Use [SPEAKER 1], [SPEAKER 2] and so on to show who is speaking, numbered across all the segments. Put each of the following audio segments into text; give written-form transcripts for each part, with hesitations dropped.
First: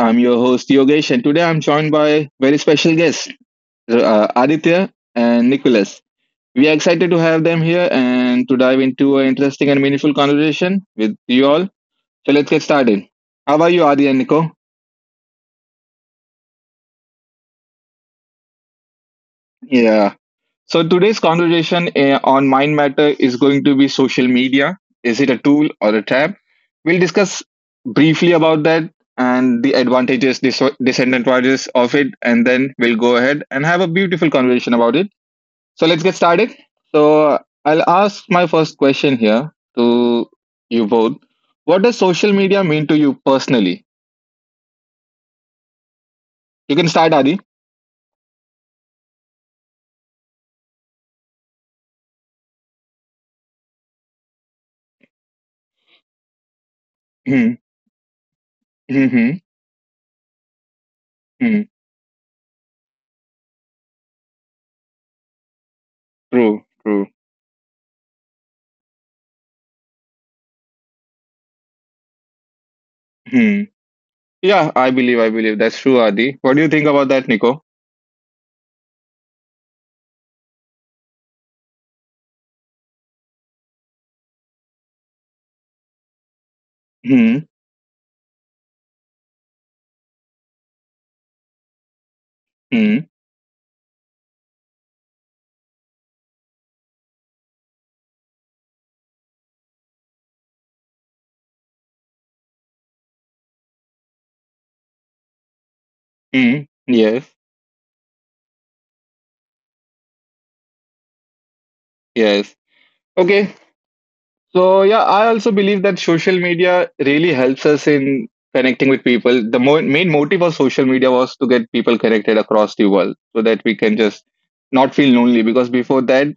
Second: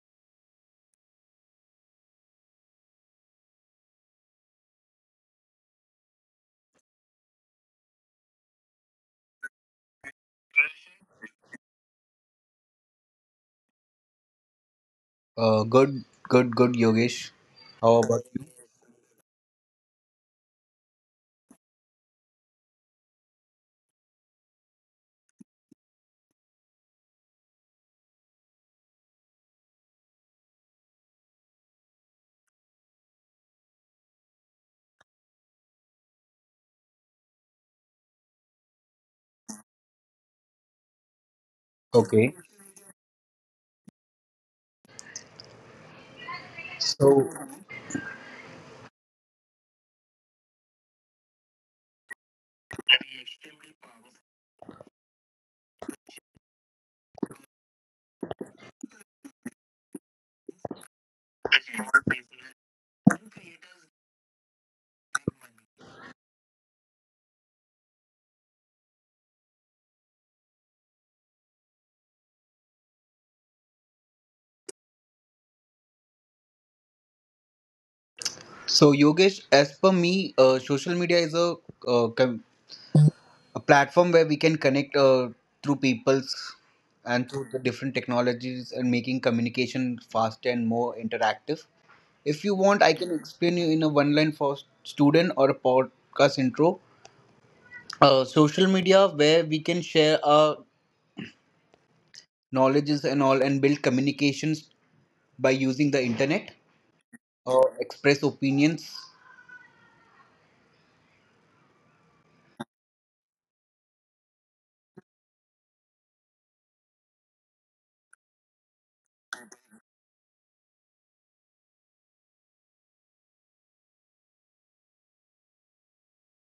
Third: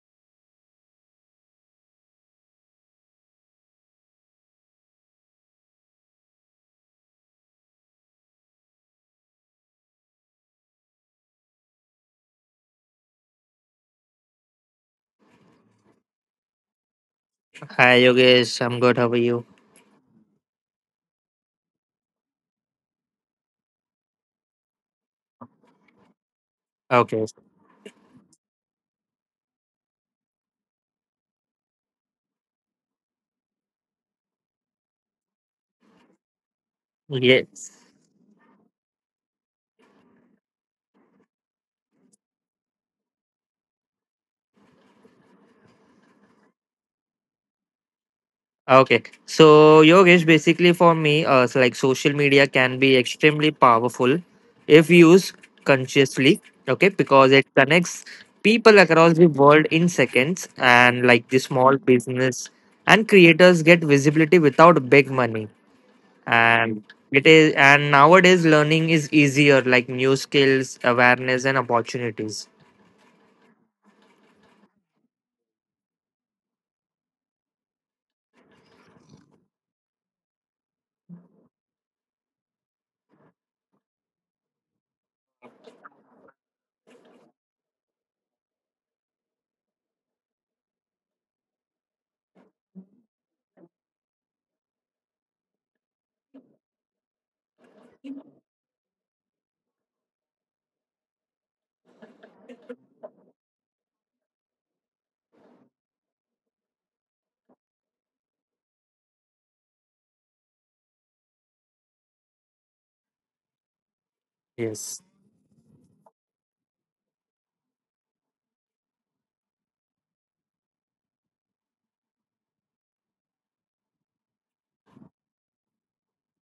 [SPEAKER 1] I'm your host, Yogesh, and today I'm joined by very special guests, Aditya and Nicholas. We are excited to have them here and to dive into an interesting and meaningful conversation with you all. So let's get started. How are you, Adi and Nico?
[SPEAKER 2] Good, good, good, Yogesh. How
[SPEAKER 3] Hi
[SPEAKER 2] about
[SPEAKER 3] Yogesh, I'm good. How are you?
[SPEAKER 1] Yeah, so today's conversation on Mind Matter is going to be social media. Is it a tool or a trap? We'll
[SPEAKER 3] Okay.
[SPEAKER 1] discuss briefly about that and the advantages, disadvantages of it, and then we'll go ahead and have a beautiful conversation about it. So let's get started. So
[SPEAKER 3] Yes.
[SPEAKER 1] I'll ask my first question here to you both. What
[SPEAKER 2] you?
[SPEAKER 1] does
[SPEAKER 2] Okay.
[SPEAKER 1] social media mean to you personally? You can start,
[SPEAKER 2] So,
[SPEAKER 1] Adi.
[SPEAKER 3] Okay. So Yogesh, basically for me, like social media can be extremely powerful if used consciously. Okay, because it
[SPEAKER 1] Hmm,
[SPEAKER 3] connects people
[SPEAKER 1] hmm,
[SPEAKER 3] across the
[SPEAKER 1] hmm,
[SPEAKER 3] world in seconds, and like the
[SPEAKER 1] hmm.
[SPEAKER 3] small business and creators get visibility without big money.
[SPEAKER 1] True,
[SPEAKER 3] And
[SPEAKER 1] true.
[SPEAKER 3] it is, and nowadays learning is easier, like new skills, awareness, and opportunities.
[SPEAKER 1] Yeah, I believe that's true, Adi. What do you think about that, Nico?
[SPEAKER 2] so Yogesh, as per me, social media is uh, com- a platform where we can connect through people's and
[SPEAKER 1] Hmm.
[SPEAKER 2] through the different technologies and making communication faster and more interactive. If you want, I
[SPEAKER 1] Hmm.
[SPEAKER 2] can explain you in a one line for student or a podcast intro. Social media where we can share our knowledges and all and build communications by using the internet
[SPEAKER 1] Hmm. Yes.
[SPEAKER 2] or express opinions.
[SPEAKER 1] Yes. Okay. So
[SPEAKER 3] Yes.
[SPEAKER 1] yeah, I also believe that social media really helps us in connecting with people. The main motive of social media was to get people connected across the world so that we can just not feel lonely because before that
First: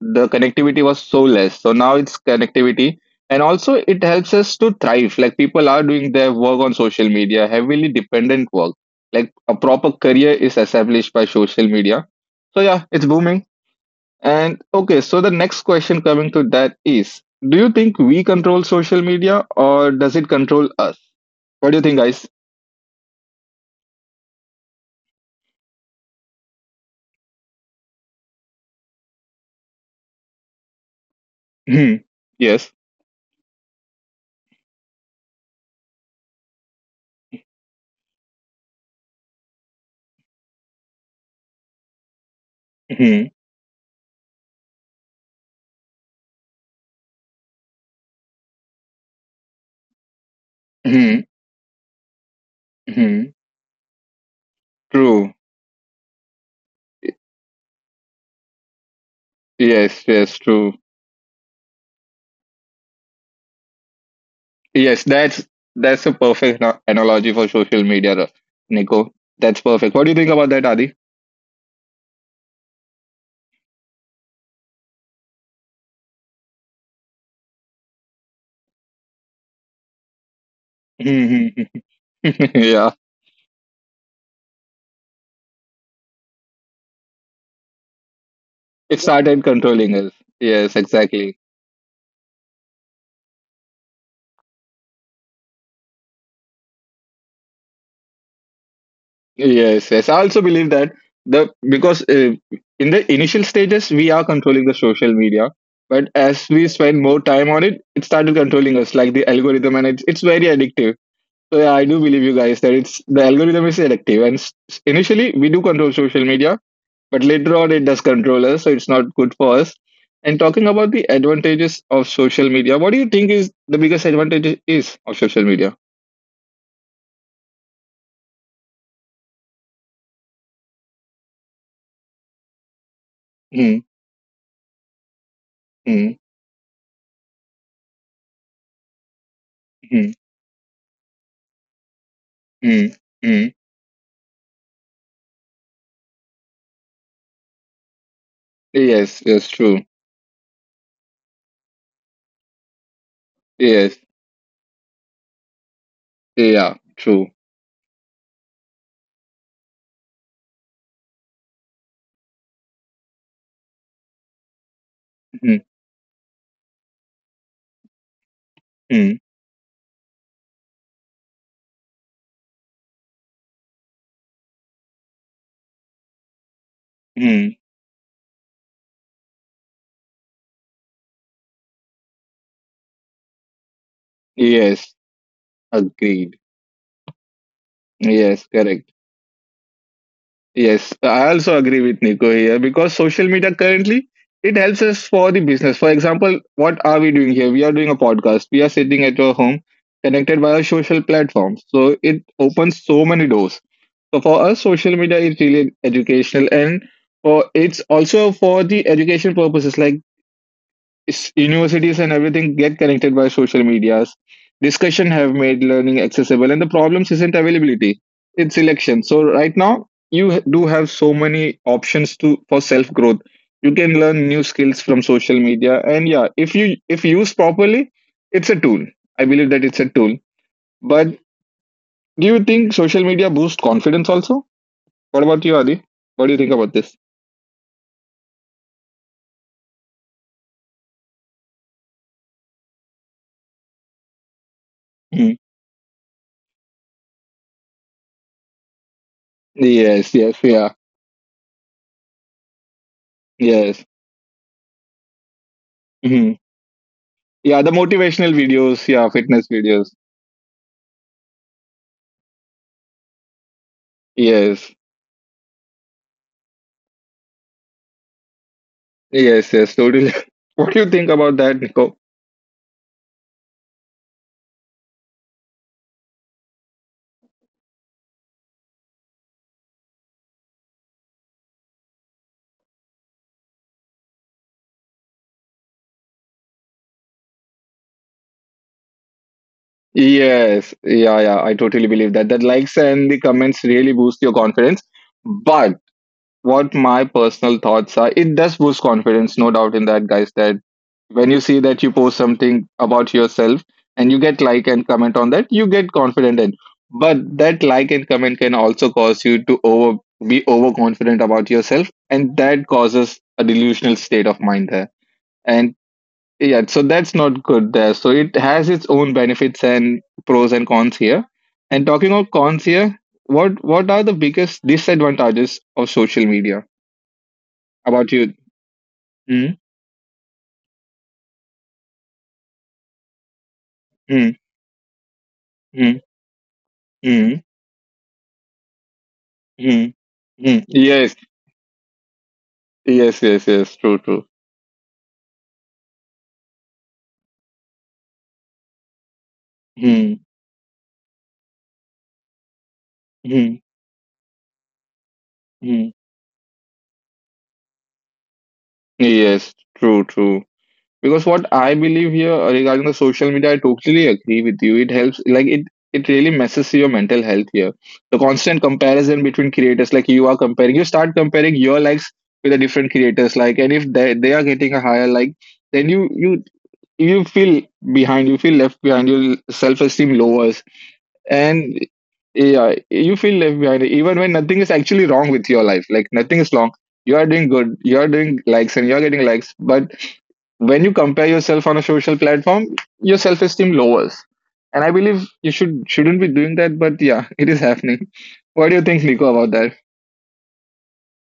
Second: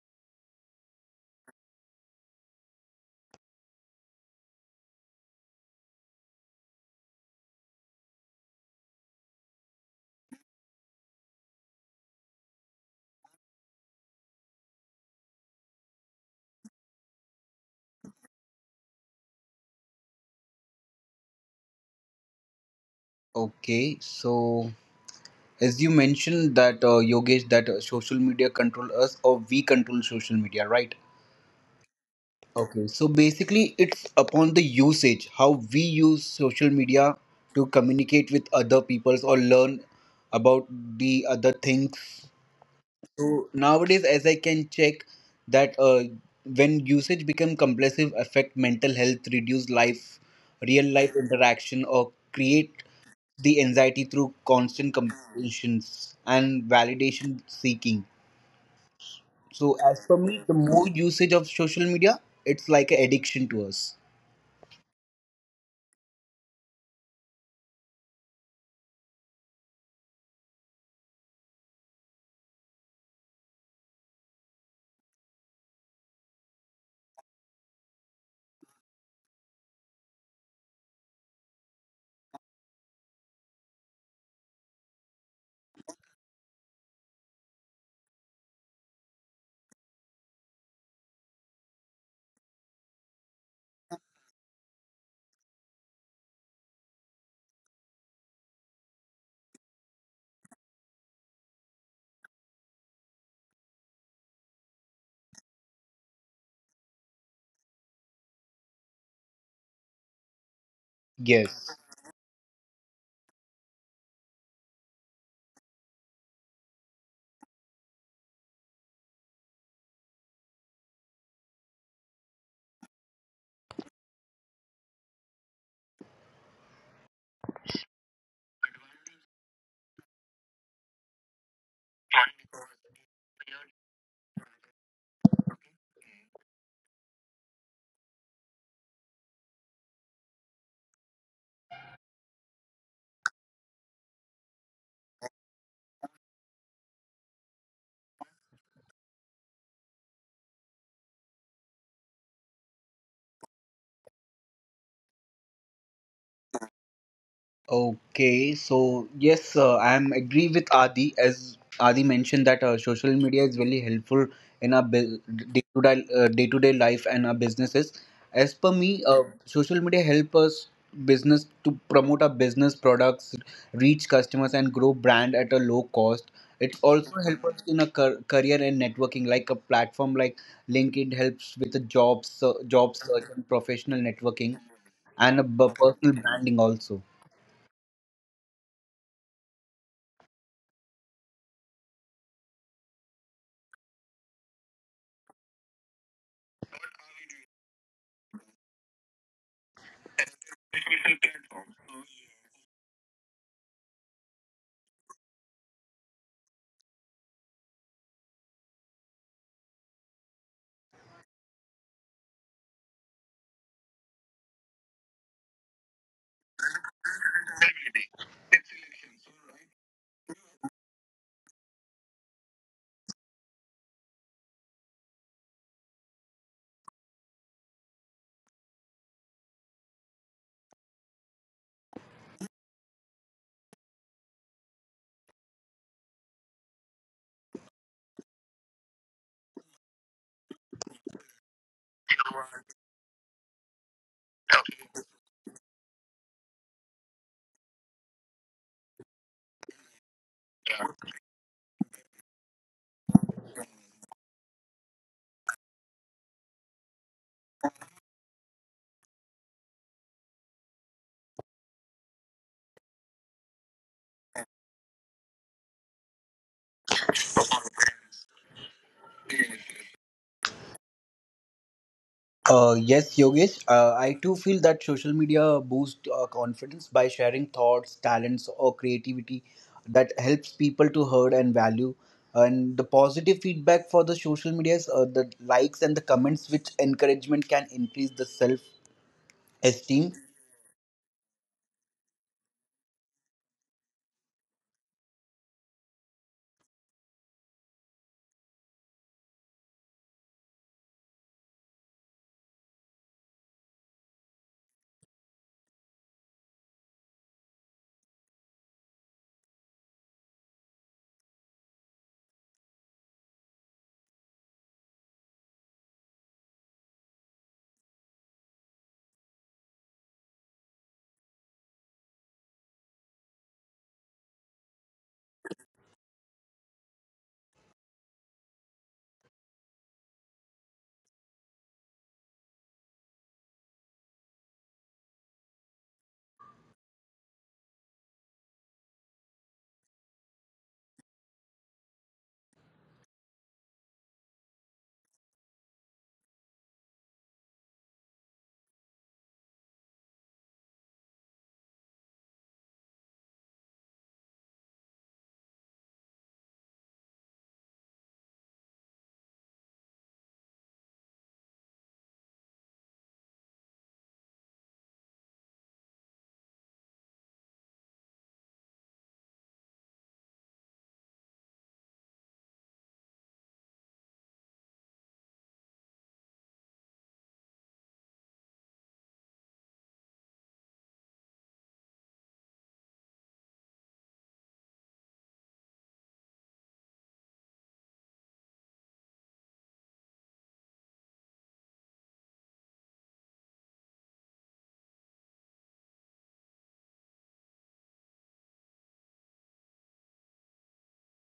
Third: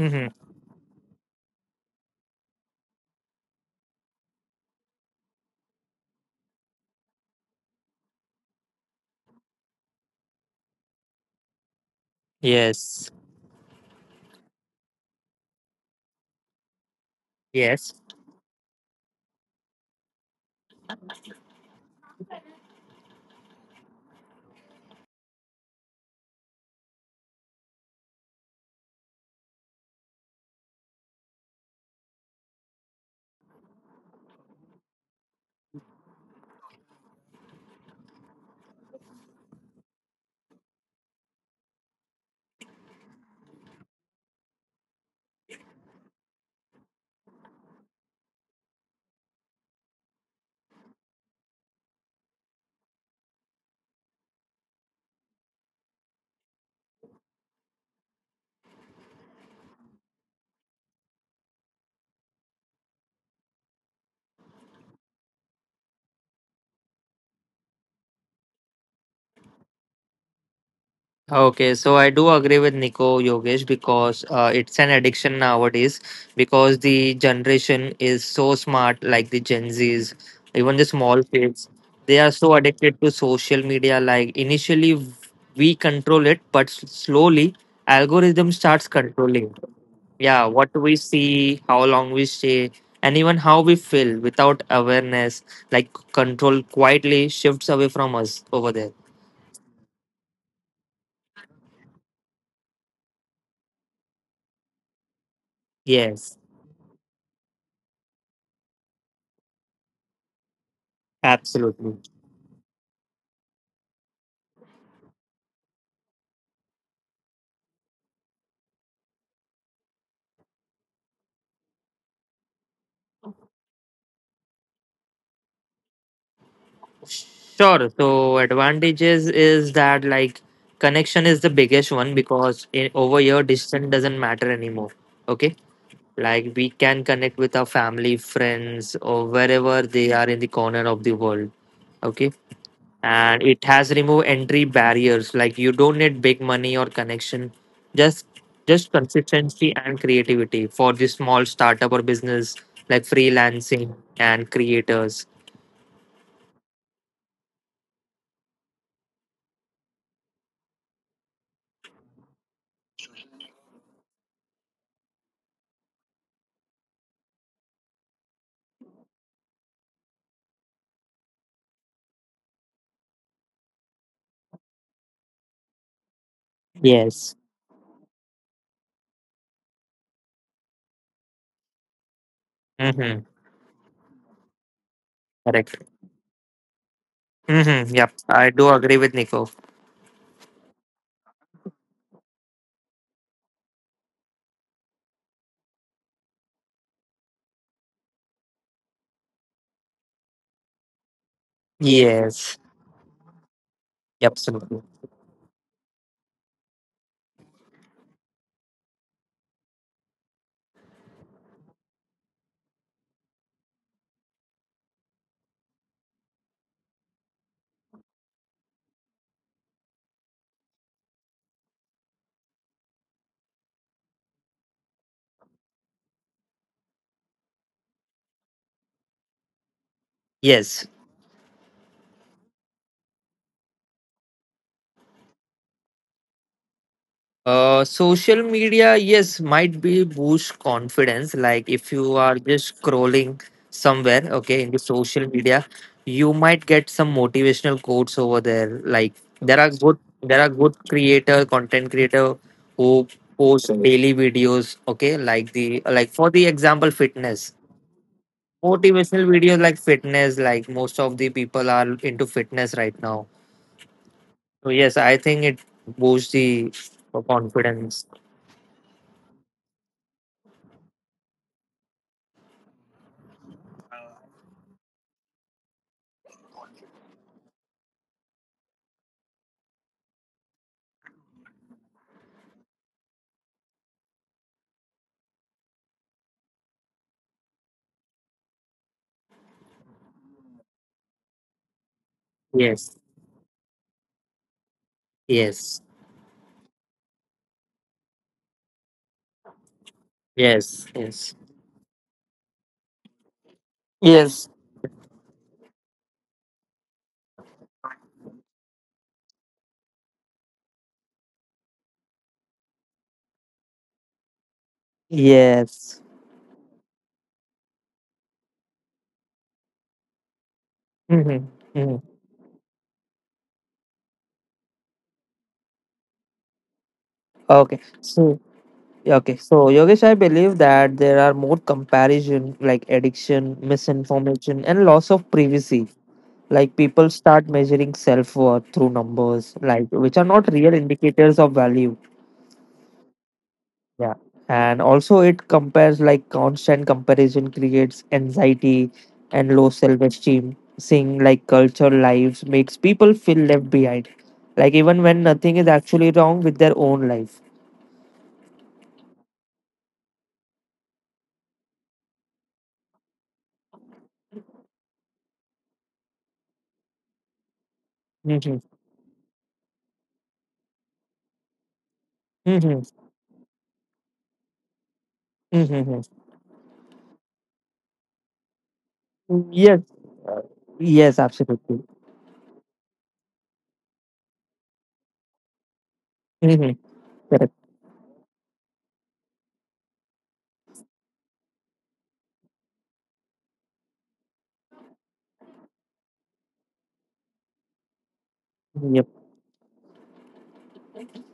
[SPEAKER 1] the connectivity was so less. So now it's connectivity and also it helps us to thrive. Like people are doing their work on social media, heavily dependent work. Like a proper career is established by social media. So yeah, it's
[SPEAKER 3] Yes.
[SPEAKER 1] booming. And okay, so the next question coming to that is, do you
[SPEAKER 3] Yes.
[SPEAKER 1] think we control social media or does it control us? What do you think, guys?
[SPEAKER 2] Okay, so as you mentioned that Yogesh, that social media control us or we control social media, right?
[SPEAKER 1] Hmm. Yes.
[SPEAKER 2] Okay, so basically it's upon the usage how we use social media to communicate with other peoples or learn about the other things.
[SPEAKER 1] Hmm.
[SPEAKER 2] So nowadays, as I can check, that when usage become compulsive, affect mental health, reduce life, real life
[SPEAKER 1] Hmm.
[SPEAKER 2] interaction, or create
[SPEAKER 1] Hmm.
[SPEAKER 2] the anxiety through constant
[SPEAKER 1] True.
[SPEAKER 2] comparisons and validation seeking. So,
[SPEAKER 1] Yes,
[SPEAKER 2] as for
[SPEAKER 1] yes,
[SPEAKER 2] me, the
[SPEAKER 1] true.
[SPEAKER 2] more usage of social media, it's like an addiction to us.
[SPEAKER 1] Yes, that's a perfect analogy for social media, Nico. That's perfect. What do you think about that, Adi?
[SPEAKER 3] Okay, so I do agree with Nico Yogesh because it's an addiction nowadays because the generation is so smart, like the Gen Zs, even the
[SPEAKER 1] Hmm,
[SPEAKER 3] small
[SPEAKER 1] hmm,
[SPEAKER 3] kids, they are
[SPEAKER 1] hmm.
[SPEAKER 3] so
[SPEAKER 1] Yeah,
[SPEAKER 3] addicted to social media. Like initially, we control it, but slowly, algorithm starts
[SPEAKER 1] it started
[SPEAKER 3] controlling.
[SPEAKER 1] controlling us.
[SPEAKER 3] Yeah,
[SPEAKER 1] Yes,
[SPEAKER 3] what we
[SPEAKER 1] exactly.
[SPEAKER 3] see, how long we stay, and even how we feel without awareness, like control quietly shifts away from us over there.
[SPEAKER 1] Yes, yes. I also believe that the because in the initial stages we are controlling the social media, but
[SPEAKER 3] Yes.
[SPEAKER 1] as we spend more time on it, it started controlling us like the algorithm, and it's very addictive. So yeah,
[SPEAKER 2] Yes.
[SPEAKER 1] I do
[SPEAKER 3] Absolutely.
[SPEAKER 1] believe you guys that it's the algorithm is addictive, and initially we do control social media, but later on it does control us, so it's not good for us. And talking about the advantages of social media, what do you think is the biggest advantage is of social media?
[SPEAKER 3] Sure. So advantages is that like connection is the biggest one because in, over here
[SPEAKER 1] Mm,
[SPEAKER 3] distance doesn't matter anymore. Okay.
[SPEAKER 1] mm,
[SPEAKER 3] Like we can connect with our family, friends, or wherever
[SPEAKER 1] mm,
[SPEAKER 3] they are in the corner of the world. Okay.
[SPEAKER 1] mm,
[SPEAKER 3] And
[SPEAKER 1] mm.
[SPEAKER 3] it has removed entry barriers. Like you don't need big money or connection. Just just
[SPEAKER 1] Yes, yes,
[SPEAKER 3] consistency
[SPEAKER 1] true.
[SPEAKER 3] and creativity for the small startup or business like
[SPEAKER 1] Yes.
[SPEAKER 3] freelancing and creators.
[SPEAKER 1] Yeah. True.
[SPEAKER 2] Okay, so yes, I am agree with Adi. As Adi mentioned that social media is really helpful in our
[SPEAKER 1] Mhm,
[SPEAKER 2] day to day life and our businesses. As per me,
[SPEAKER 1] mhm,
[SPEAKER 2] social media help us business to promote our business products, reach customers, and grow brand at a low cost. It also
[SPEAKER 3] Yes.
[SPEAKER 2] help
[SPEAKER 1] mhm.
[SPEAKER 2] us in a career and networking, like a platform like LinkedIn helps with the jobs, job search
[SPEAKER 3] Mhm.
[SPEAKER 2] and professional networking,
[SPEAKER 1] Yes.
[SPEAKER 2] and
[SPEAKER 3] Correct.
[SPEAKER 2] personal
[SPEAKER 1] Agreed.
[SPEAKER 2] branding also.
[SPEAKER 3] Mhm. Yep.
[SPEAKER 1] Yes.
[SPEAKER 3] I do
[SPEAKER 1] Correct.
[SPEAKER 3] agree with Nico.
[SPEAKER 1] Yes. I also agree with Nico here because social media currently it helps us for the business. For example, what are we doing here? We are doing a podcast. We are sitting at our home, connected by our social platforms. So it
[SPEAKER 3] Yes.
[SPEAKER 1] opens so many doors. So
[SPEAKER 3] Yep,
[SPEAKER 1] for us,
[SPEAKER 3] absolutely.
[SPEAKER 1] social media is really educational and for it's also for the education purposes. Like universities and everything get connected by social medias discussion have made learning accessible and the problems isn't availability, it's selection. So right now you do have so many options to for self growth. You can learn new skills from social media, and yeah, if you, if used properly, it's a tool. I believe that it's a tool,
[SPEAKER 3] Yes.
[SPEAKER 1] but do you think social media boosts confidence also? What about you, Adi? What do you think about this?
[SPEAKER 3] Social media, yes, might be boost confidence. Like if you are just scrolling somewhere, okay, in the social
[SPEAKER 1] Mhm.
[SPEAKER 3] media, you might get some motivational quotes over there. Like there are good,
[SPEAKER 1] Yes, yes,
[SPEAKER 3] there are
[SPEAKER 1] yeah.
[SPEAKER 3] good creator, content creator who post
[SPEAKER 1] Yes.
[SPEAKER 3] daily videos. Okay, like the like
[SPEAKER 1] Hmm.
[SPEAKER 3] for the example, fitness.
[SPEAKER 1] Yeah, the motivational videos, yeah,
[SPEAKER 3] Motivational
[SPEAKER 1] fitness
[SPEAKER 3] videos like
[SPEAKER 1] videos.
[SPEAKER 3] fitness, like most of the people are into fitness right now. So
[SPEAKER 1] Yes.
[SPEAKER 3] yes, I think it boosts the confidence.
[SPEAKER 1] Yes, yes, totally. What do you think about that, Nico?
[SPEAKER 2] Yes, Yogesh. I too feel that social media boosts confidence by sharing thoughts, talents, or creativity that helps people to heard and value. And the positive feedback for the social medias, the likes and the comments, which encouragement can increase the self esteem.
[SPEAKER 1] Yes. Yeah, yeah, I totally believe that. That likes
[SPEAKER 3] Yes,
[SPEAKER 1] and the comments really boost your confidence. But
[SPEAKER 3] yes,
[SPEAKER 1] what my personal thoughts are it does boost confidence, no doubt in that guys, that
[SPEAKER 3] yes,
[SPEAKER 1] when
[SPEAKER 3] yes.
[SPEAKER 1] you see that you post something about yourself and you get
[SPEAKER 3] Yes.
[SPEAKER 1] like and comment on that, you get confident in, but that like and comment can also cause you to over be overconfident about yourself, and that causes a delusional state of mind there. And
[SPEAKER 3] Yes.
[SPEAKER 1] yeah, so that's not good there. So it has its own benefits and pros and cons here.
[SPEAKER 3] Mhm,
[SPEAKER 1] And
[SPEAKER 3] mhm.
[SPEAKER 1] talking about cons here, what are the biggest disadvantages of social media
[SPEAKER 3] Okay.
[SPEAKER 1] about you?
[SPEAKER 3] So okay.
[SPEAKER 1] Mm,
[SPEAKER 3] So Yogesh, I believe that there are more comparison like addiction,
[SPEAKER 1] mm,
[SPEAKER 3] misinformation, and loss of privacy.
[SPEAKER 1] mm,
[SPEAKER 3] Like people
[SPEAKER 1] mm,
[SPEAKER 3] start measuring self worth through numbers, like
[SPEAKER 1] mm,
[SPEAKER 3] which are not
[SPEAKER 1] mm.
[SPEAKER 3] real
[SPEAKER 1] Yes,
[SPEAKER 3] indicators of value.
[SPEAKER 1] yes, yes, yes. True,
[SPEAKER 3] Yeah.
[SPEAKER 1] true.
[SPEAKER 3] And also it compares, like constant comparison creates anxiety and low self
[SPEAKER 1] Mm,
[SPEAKER 3] esteem. Seeing like cultural lives makes people feel
[SPEAKER 1] mm,
[SPEAKER 3] left behind. Like even when nothing is
[SPEAKER 1] mm.
[SPEAKER 3] actually wrong with their own life.
[SPEAKER 1] Yes, true, true. Because what I believe here regarding the social media, I totally agree with you. It helps, like it really messes your mental health here. The constant
[SPEAKER 3] Mm-hmm.
[SPEAKER 1] comparison between creators, like you are comparing, you start comparing your likes with the different
[SPEAKER 3] Mm-hmm.
[SPEAKER 1] creators, like, and if they are getting a higher like, then
[SPEAKER 3] Mm-hmm.
[SPEAKER 1] you feel behind, you feel left behind, your
[SPEAKER 3] Mm-hmm.
[SPEAKER 1] self
[SPEAKER 3] Yes.
[SPEAKER 1] esteem
[SPEAKER 3] Uh,
[SPEAKER 1] lowers
[SPEAKER 3] yes,
[SPEAKER 1] and
[SPEAKER 3] absolutely.
[SPEAKER 1] yeah, you feel left behind even when nothing is actually wrong with your life. Like nothing is wrong.
[SPEAKER 3] Mm-hmm.
[SPEAKER 1] You are doing
[SPEAKER 3] Correct.
[SPEAKER 1] good. You are doing likes and you are getting likes. But when you compare yourself on a social platform, your self esteem lowers. And I believe you shouldn't be doing that. But yeah, it is happening. What do you think,
[SPEAKER 3] Yep.
[SPEAKER 1] Nico, about that?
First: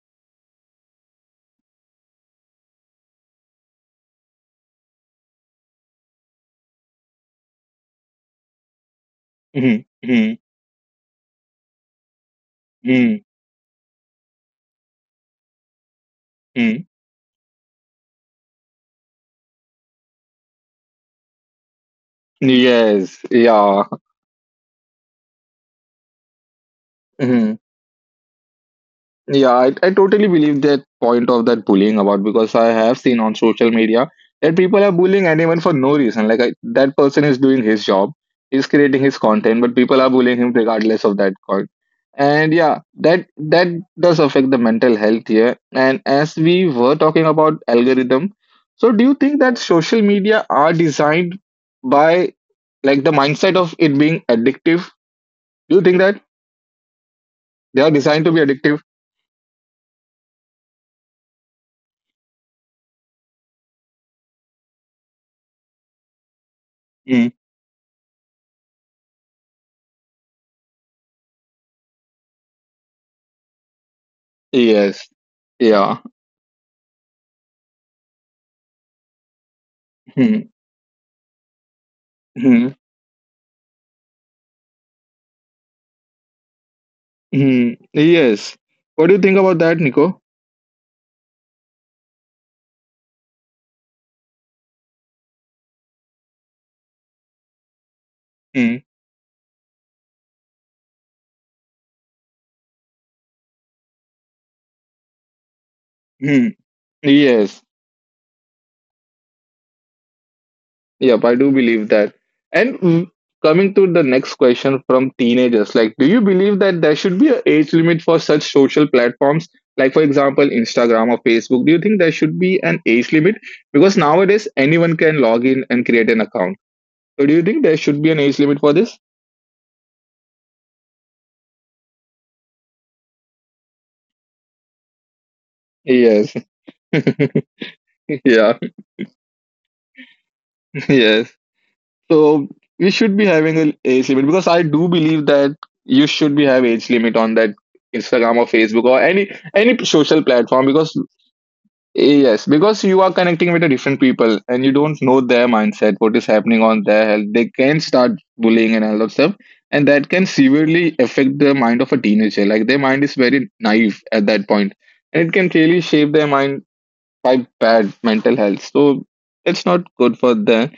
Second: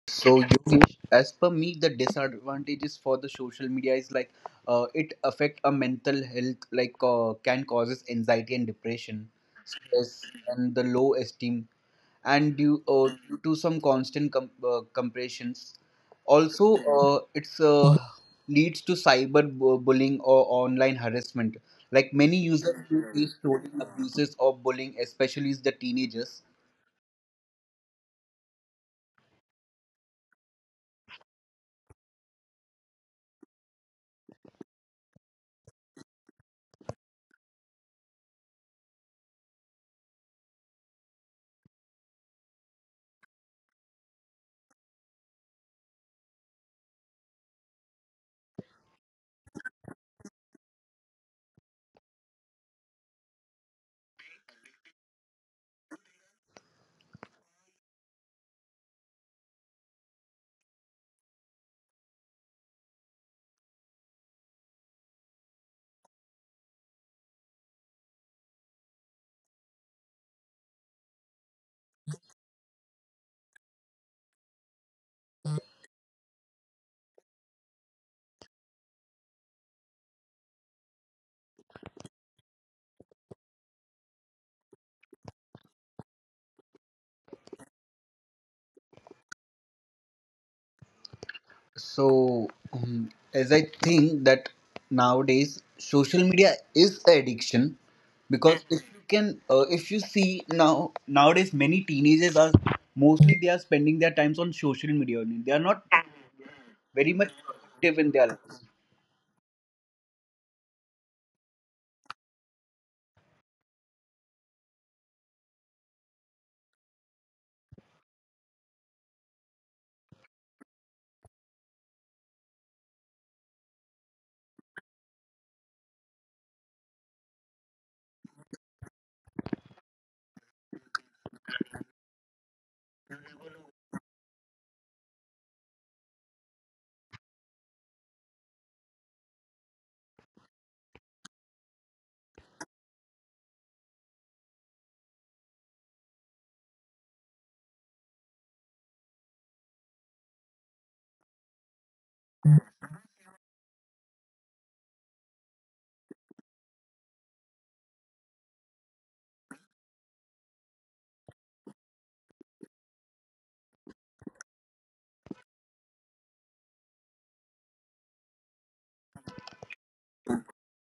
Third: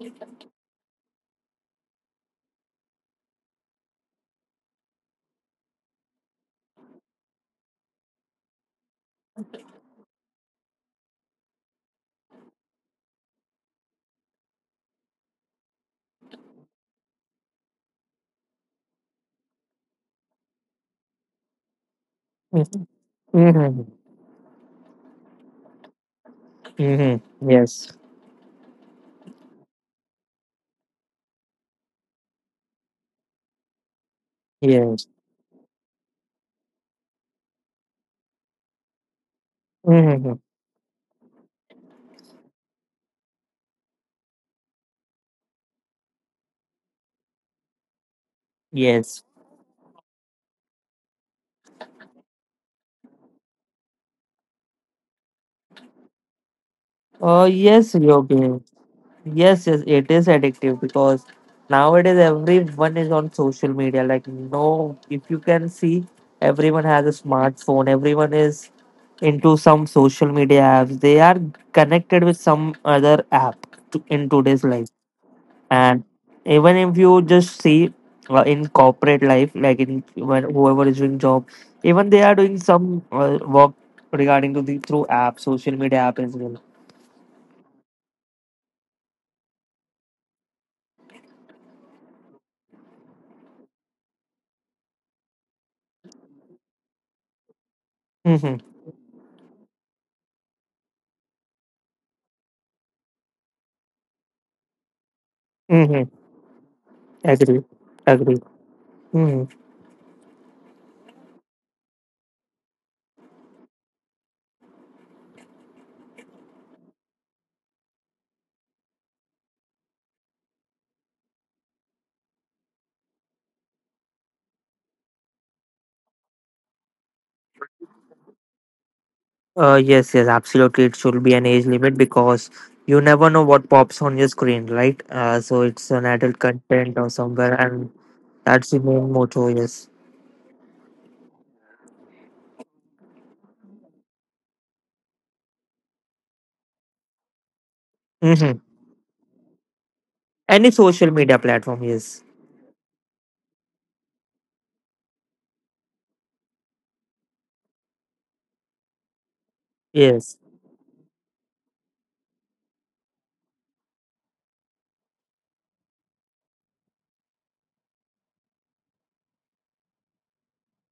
[SPEAKER 2] So, Yogesh, as per me, the disadvantages for the social media is like it affect a mental health, like can causes anxiety and depression, stress,
[SPEAKER 1] Mm-hmm.
[SPEAKER 2] and the low esteem and
[SPEAKER 1] Mm-hmm.
[SPEAKER 2] due to some constant compressions. Also
[SPEAKER 1] Mm-hmm.
[SPEAKER 2] it's leads to cyber bullying or online harassment, like many
[SPEAKER 3] Mm-hmm.
[SPEAKER 2] users who
[SPEAKER 1] Yes.
[SPEAKER 2] face trolling
[SPEAKER 3] Mm-hmm.
[SPEAKER 1] Yeah.
[SPEAKER 2] abuses or bullying, especially the teenagers.
[SPEAKER 3] Mm-hmm.
[SPEAKER 1] Mm-hmm.
[SPEAKER 3] Yes.
[SPEAKER 1] Yeah, I totally believe that point of that bullying about because I have seen on social media that people are
[SPEAKER 3] Yes.
[SPEAKER 1] bullying anyone for no reason. Like I, that person is doing his job, he's creating his content, but people are
[SPEAKER 3] Mm-hmm.
[SPEAKER 1] bullying him regardless of that content. And yeah, that does affect the mental health here. And as we were talking about algorithm, so do you
[SPEAKER 3] Yes.
[SPEAKER 1] think that social media are designed by like the mindset of it being addictive? Do you think that
[SPEAKER 3] Oh
[SPEAKER 1] they are
[SPEAKER 3] yes,
[SPEAKER 1] designed to
[SPEAKER 3] Yogi.
[SPEAKER 1] be addictive?
[SPEAKER 3] Yes, yes, it is addictive because nowadays everyone is on social media. Like, no, if you can see, everyone has a
[SPEAKER 1] Mm.
[SPEAKER 3] smartphone, everyone is into some social media apps, they are connected with some other app to, in today's life.
[SPEAKER 1] Yes.
[SPEAKER 3] And
[SPEAKER 1] Yeah.
[SPEAKER 3] even if you just see in corporate life, like in when
[SPEAKER 1] Hmm.
[SPEAKER 3] whoever is doing job, even they are doing
[SPEAKER 1] Hmm.
[SPEAKER 3] some work regarding to the through app, social media app as well.
[SPEAKER 1] Hmm. Yes. What do you think about that, Nico?
[SPEAKER 2] So as I think that nowadays social media is an addiction,
[SPEAKER 3] Mm-hmm.
[SPEAKER 2] because if you
[SPEAKER 1] Hmm.
[SPEAKER 2] can if you see now, nowadays many teenagers are mostly they are spending their times on social media only. They are not
[SPEAKER 3] Mm-hmm.
[SPEAKER 1] Hmm.
[SPEAKER 2] very much
[SPEAKER 3] Agree.
[SPEAKER 1] Yes.
[SPEAKER 2] productive in their
[SPEAKER 3] Agree.
[SPEAKER 2] lives.
[SPEAKER 3] Hmm.
[SPEAKER 1] Yep. I do believe that. And coming to the next question from teenagers, like, do you believe that there should be an age limit for such social platforms? Like, for example, Instagram or Facebook. Do you think there should be an age limit? Because nowadays anyone can log in and create an account. So, do you think there should be an age limit for this?
[SPEAKER 3] Yes, yes, absolutely. It should be an age limit because you never know what pops on your screen, right? So it's an adult
[SPEAKER 1] Yes.
[SPEAKER 3] content or somewhere, and that's the
[SPEAKER 1] Yeah.
[SPEAKER 3] main motto. Yes.
[SPEAKER 1] Yes. So we should be having an age limit because I do believe that you should be have age limit on that
[SPEAKER 3] Mm-hmm.
[SPEAKER 1] Instagram or Facebook or any social
[SPEAKER 3] Any
[SPEAKER 1] platform
[SPEAKER 3] social
[SPEAKER 1] because
[SPEAKER 3] media platform. Yes.
[SPEAKER 1] yes, because you are connecting with the different people and you don't know their mindset, what is happening on their health. They can start bullying and all that stuff, and that
[SPEAKER 3] Yes.
[SPEAKER 1] can severely affect the mind of a teenager. Like their mind is very naive at that point, and it can really shape their mind by bad mental health. So it's not good for them.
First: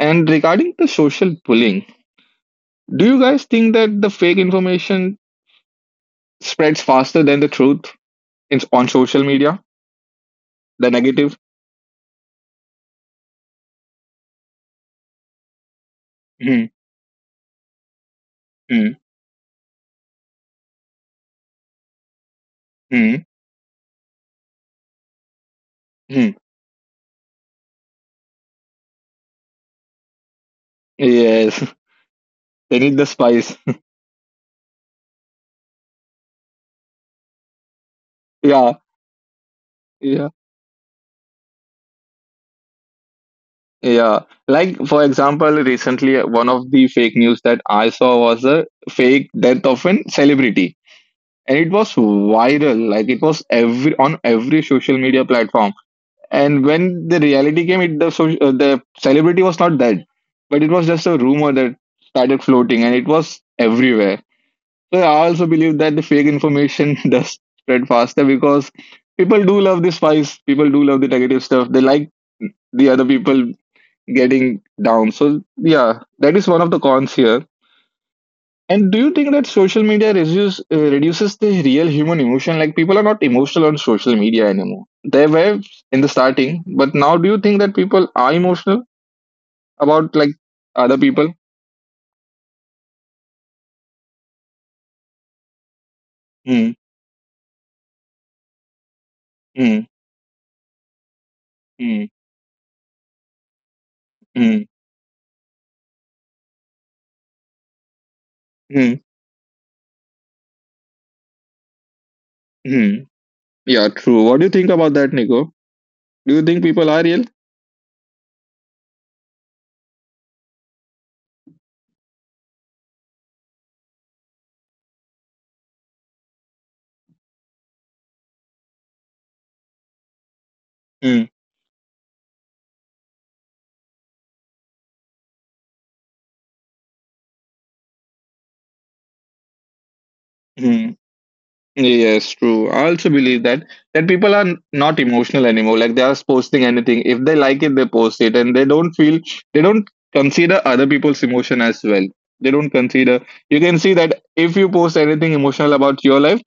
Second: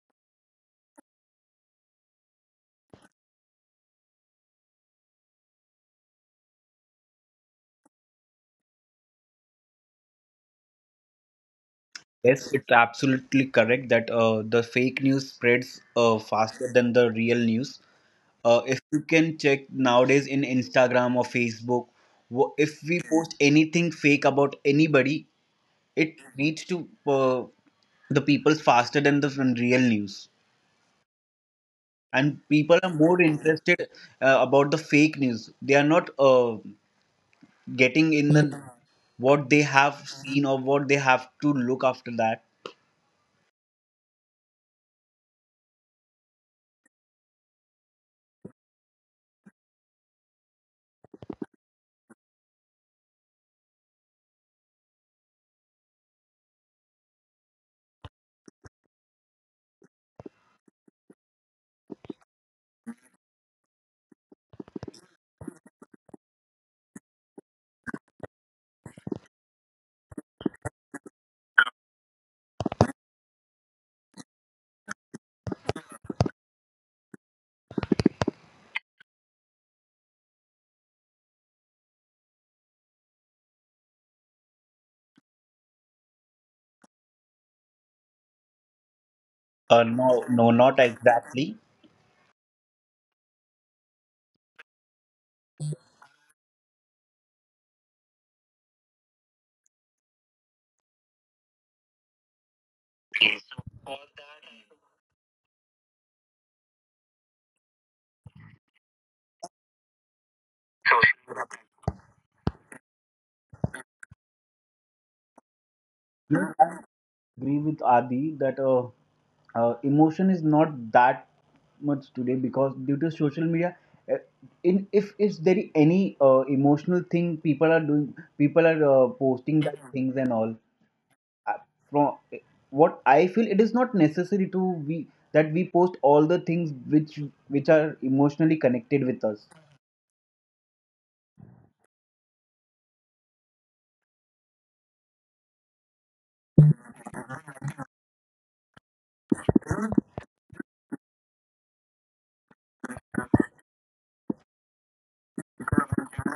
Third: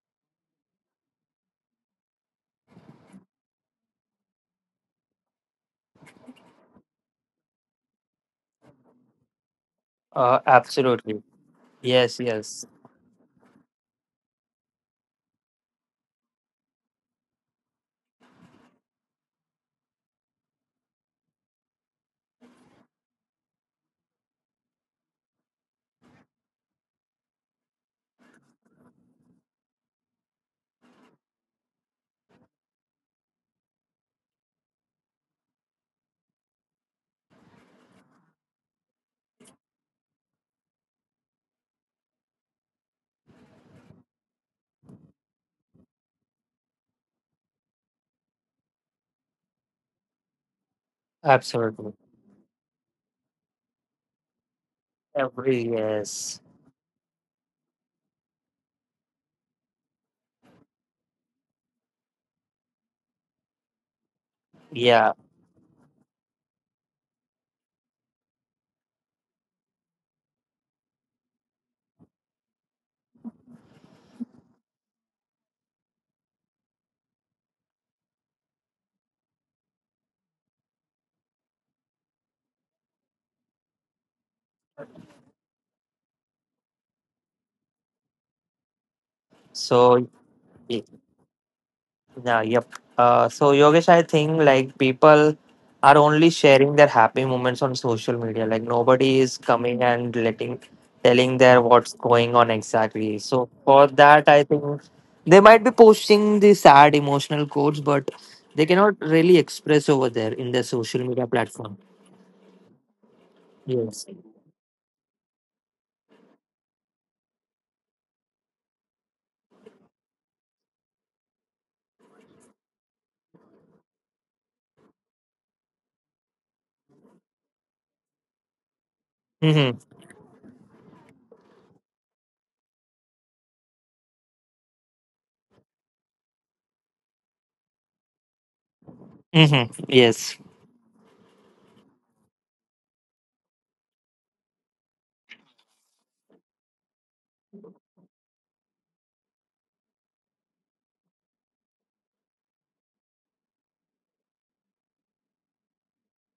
[SPEAKER 1] And regarding the social bullying, do you guys think that the fake information spreads faster than the truth on social media? The
[SPEAKER 3] Absolutely.
[SPEAKER 1] negative?
[SPEAKER 3] Yes.
[SPEAKER 2] Yes,
[SPEAKER 3] Yes.
[SPEAKER 2] it's absolutely correct that the fake news spreads
[SPEAKER 1] Mm,
[SPEAKER 2] faster than the real news. If
[SPEAKER 1] mm,
[SPEAKER 2] you can check nowadays in Instagram or Facebook, if we
[SPEAKER 1] mm,
[SPEAKER 2] post anything fake about anybody, it
[SPEAKER 1] mm.
[SPEAKER 2] reaches to the people faster than the from real news.
[SPEAKER 1] Yes,
[SPEAKER 2] And
[SPEAKER 1] they
[SPEAKER 2] people
[SPEAKER 1] need
[SPEAKER 2] are
[SPEAKER 1] the
[SPEAKER 2] more
[SPEAKER 1] spice.
[SPEAKER 2] interested about the fake news. They are not getting in the
[SPEAKER 1] Yeah,
[SPEAKER 2] what they have
[SPEAKER 1] yeah,
[SPEAKER 2] seen or what they have to look after that.
[SPEAKER 1] yeah. Like, for example, recently, one of the fake news that I saw was a fake death of an celebrity. And it was
[SPEAKER 3] Absolutely.
[SPEAKER 1] viral. Like, it was every on every social media platform.
[SPEAKER 3] Every yes.
[SPEAKER 1] And when the reality came, the celebrity was not dead, but it was just a rumor that started floating, and it was everywhere. So
[SPEAKER 3] Yeah.
[SPEAKER 1] I also believe that the fake information does spread faster because people do love the spice, people do love the negative stuff. They like the other people getting down. So yeah, that is one of the cons here. And do you think that social media reduces the real human emotion? Like people are not emotional on social media anymore. They were in the starting, but now do you think that people are emotional about
[SPEAKER 3] So
[SPEAKER 1] like
[SPEAKER 2] No, no, not
[SPEAKER 1] other people?
[SPEAKER 2] exactly.
[SPEAKER 3] yeah, yep. So Yogesh, I think like people are only
[SPEAKER 1] Mm,
[SPEAKER 3] sharing their happy moments on social media. Like nobody is
[SPEAKER 1] mm,
[SPEAKER 3] coming and letting telling their what's
[SPEAKER 1] mm,
[SPEAKER 3] going on exactly. So for that, I
[SPEAKER 1] mm,
[SPEAKER 3] think they might be posting the sad emotional quotes, but they
[SPEAKER 1] mm,
[SPEAKER 3] cannot really express over there in their social media platform.
[SPEAKER 1] mm. Yeah,
[SPEAKER 3] Yes.
[SPEAKER 1] true. What do you think about that, Nico? Do you think
[SPEAKER 2] No, I
[SPEAKER 1] people are real?
[SPEAKER 2] agree with Adi that emotion is not that much today because due to social media, uh, in if is there any emotional thing people are doing, people are posting
[SPEAKER 3] Mm-hmm.
[SPEAKER 2] that things and all.
[SPEAKER 1] Mm,
[SPEAKER 2] Uh, From what I feel, it is not necessary to we post all the things which are emotionally connected with us.
[SPEAKER 3] Mm-hmm. Yes.
[SPEAKER 1] mm. Yes, true. I also believe that that people are not emotional anymore. Like they are posting anything. If they like it, they post it, and they don't consider other people's emotion as well. They don't consider. You can see that if you post anything emotional about your life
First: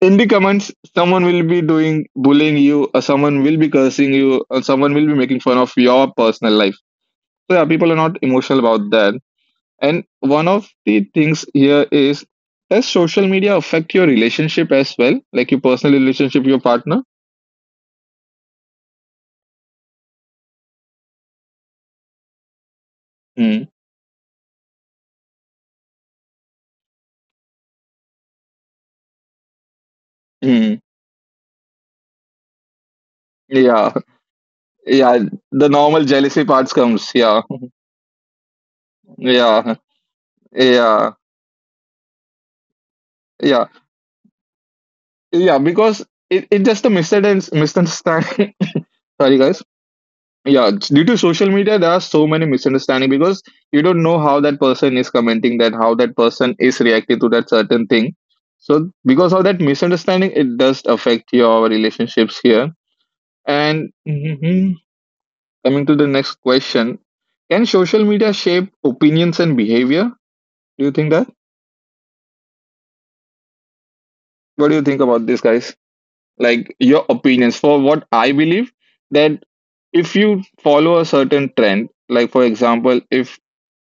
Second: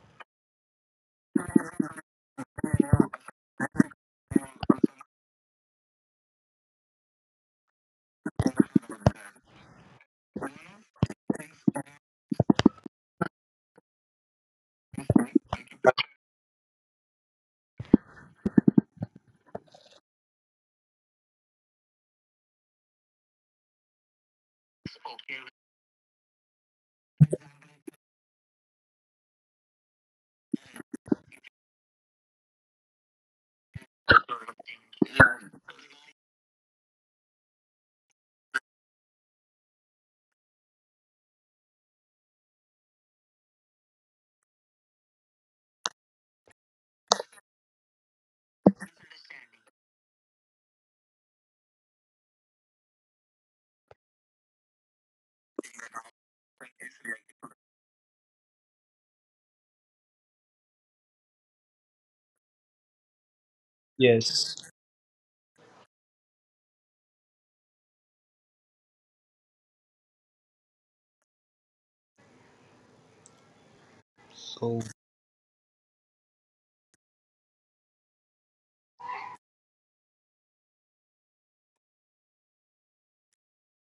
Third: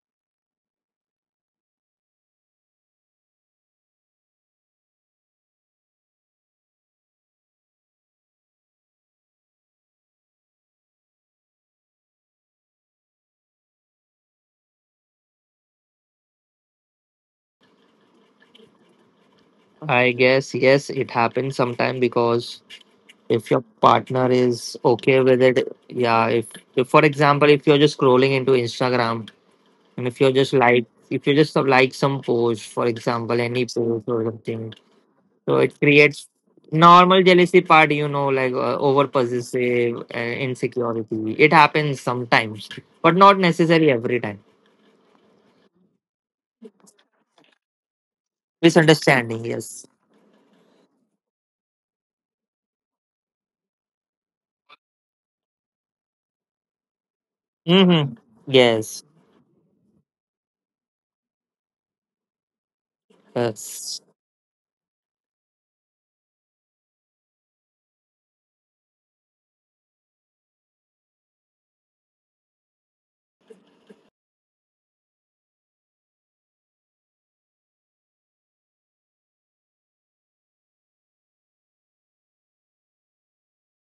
[SPEAKER 1] in the comments, someone will be doing bullying you, or someone will be cursing you, or someone will be making fun of your personal life. So yeah, people are not emotional about that. And one of the things here is, does social media affect your relationship as well? Like your personal relationship, your partner?
[SPEAKER 3] I guess yes, it happens sometime because if your
[SPEAKER 1] Mm.
[SPEAKER 3] partner is okay with it, yeah, if for example if you're just scrolling into Instagram and if you're just
[SPEAKER 1] Mm.
[SPEAKER 3] like, if you just like some post, for example any
[SPEAKER 1] Yeah.
[SPEAKER 3] post or something,
[SPEAKER 1] Yeah.
[SPEAKER 3] so
[SPEAKER 1] The
[SPEAKER 3] it
[SPEAKER 1] normal
[SPEAKER 3] creates
[SPEAKER 1] jealousy parts comes.
[SPEAKER 3] normal
[SPEAKER 1] Yeah.
[SPEAKER 3] jealousy part, you know, like over
[SPEAKER 1] Yeah.
[SPEAKER 3] possessive,
[SPEAKER 1] Yeah.
[SPEAKER 3] insecurity, it happens sometimes, but not
[SPEAKER 1] Yeah.
[SPEAKER 3] necessarily every time.
[SPEAKER 1] Yeah. Because it just a misunderstanding. Misunderstanding. Sorry,
[SPEAKER 3] Misunderstanding,
[SPEAKER 1] guys.
[SPEAKER 3] yes.
[SPEAKER 1] Yeah, due to social media there are so many misunderstanding because you don't know how that person is commenting, that how that person is reacting to that certain
[SPEAKER 3] Mm-hmm.
[SPEAKER 1] thing. So
[SPEAKER 3] Yes.
[SPEAKER 1] because of that misunderstanding it does affect your relationships here. and
[SPEAKER 3] Yes.
[SPEAKER 2] Yes.
[SPEAKER 1] mhm, Coming to the next question, can social media shape opinions and behavior? Do you think that, what do
[SPEAKER 2] So
[SPEAKER 1] you think about this, guys? Like your opinions. For what I believe, that if you follow a certain trend, like for example if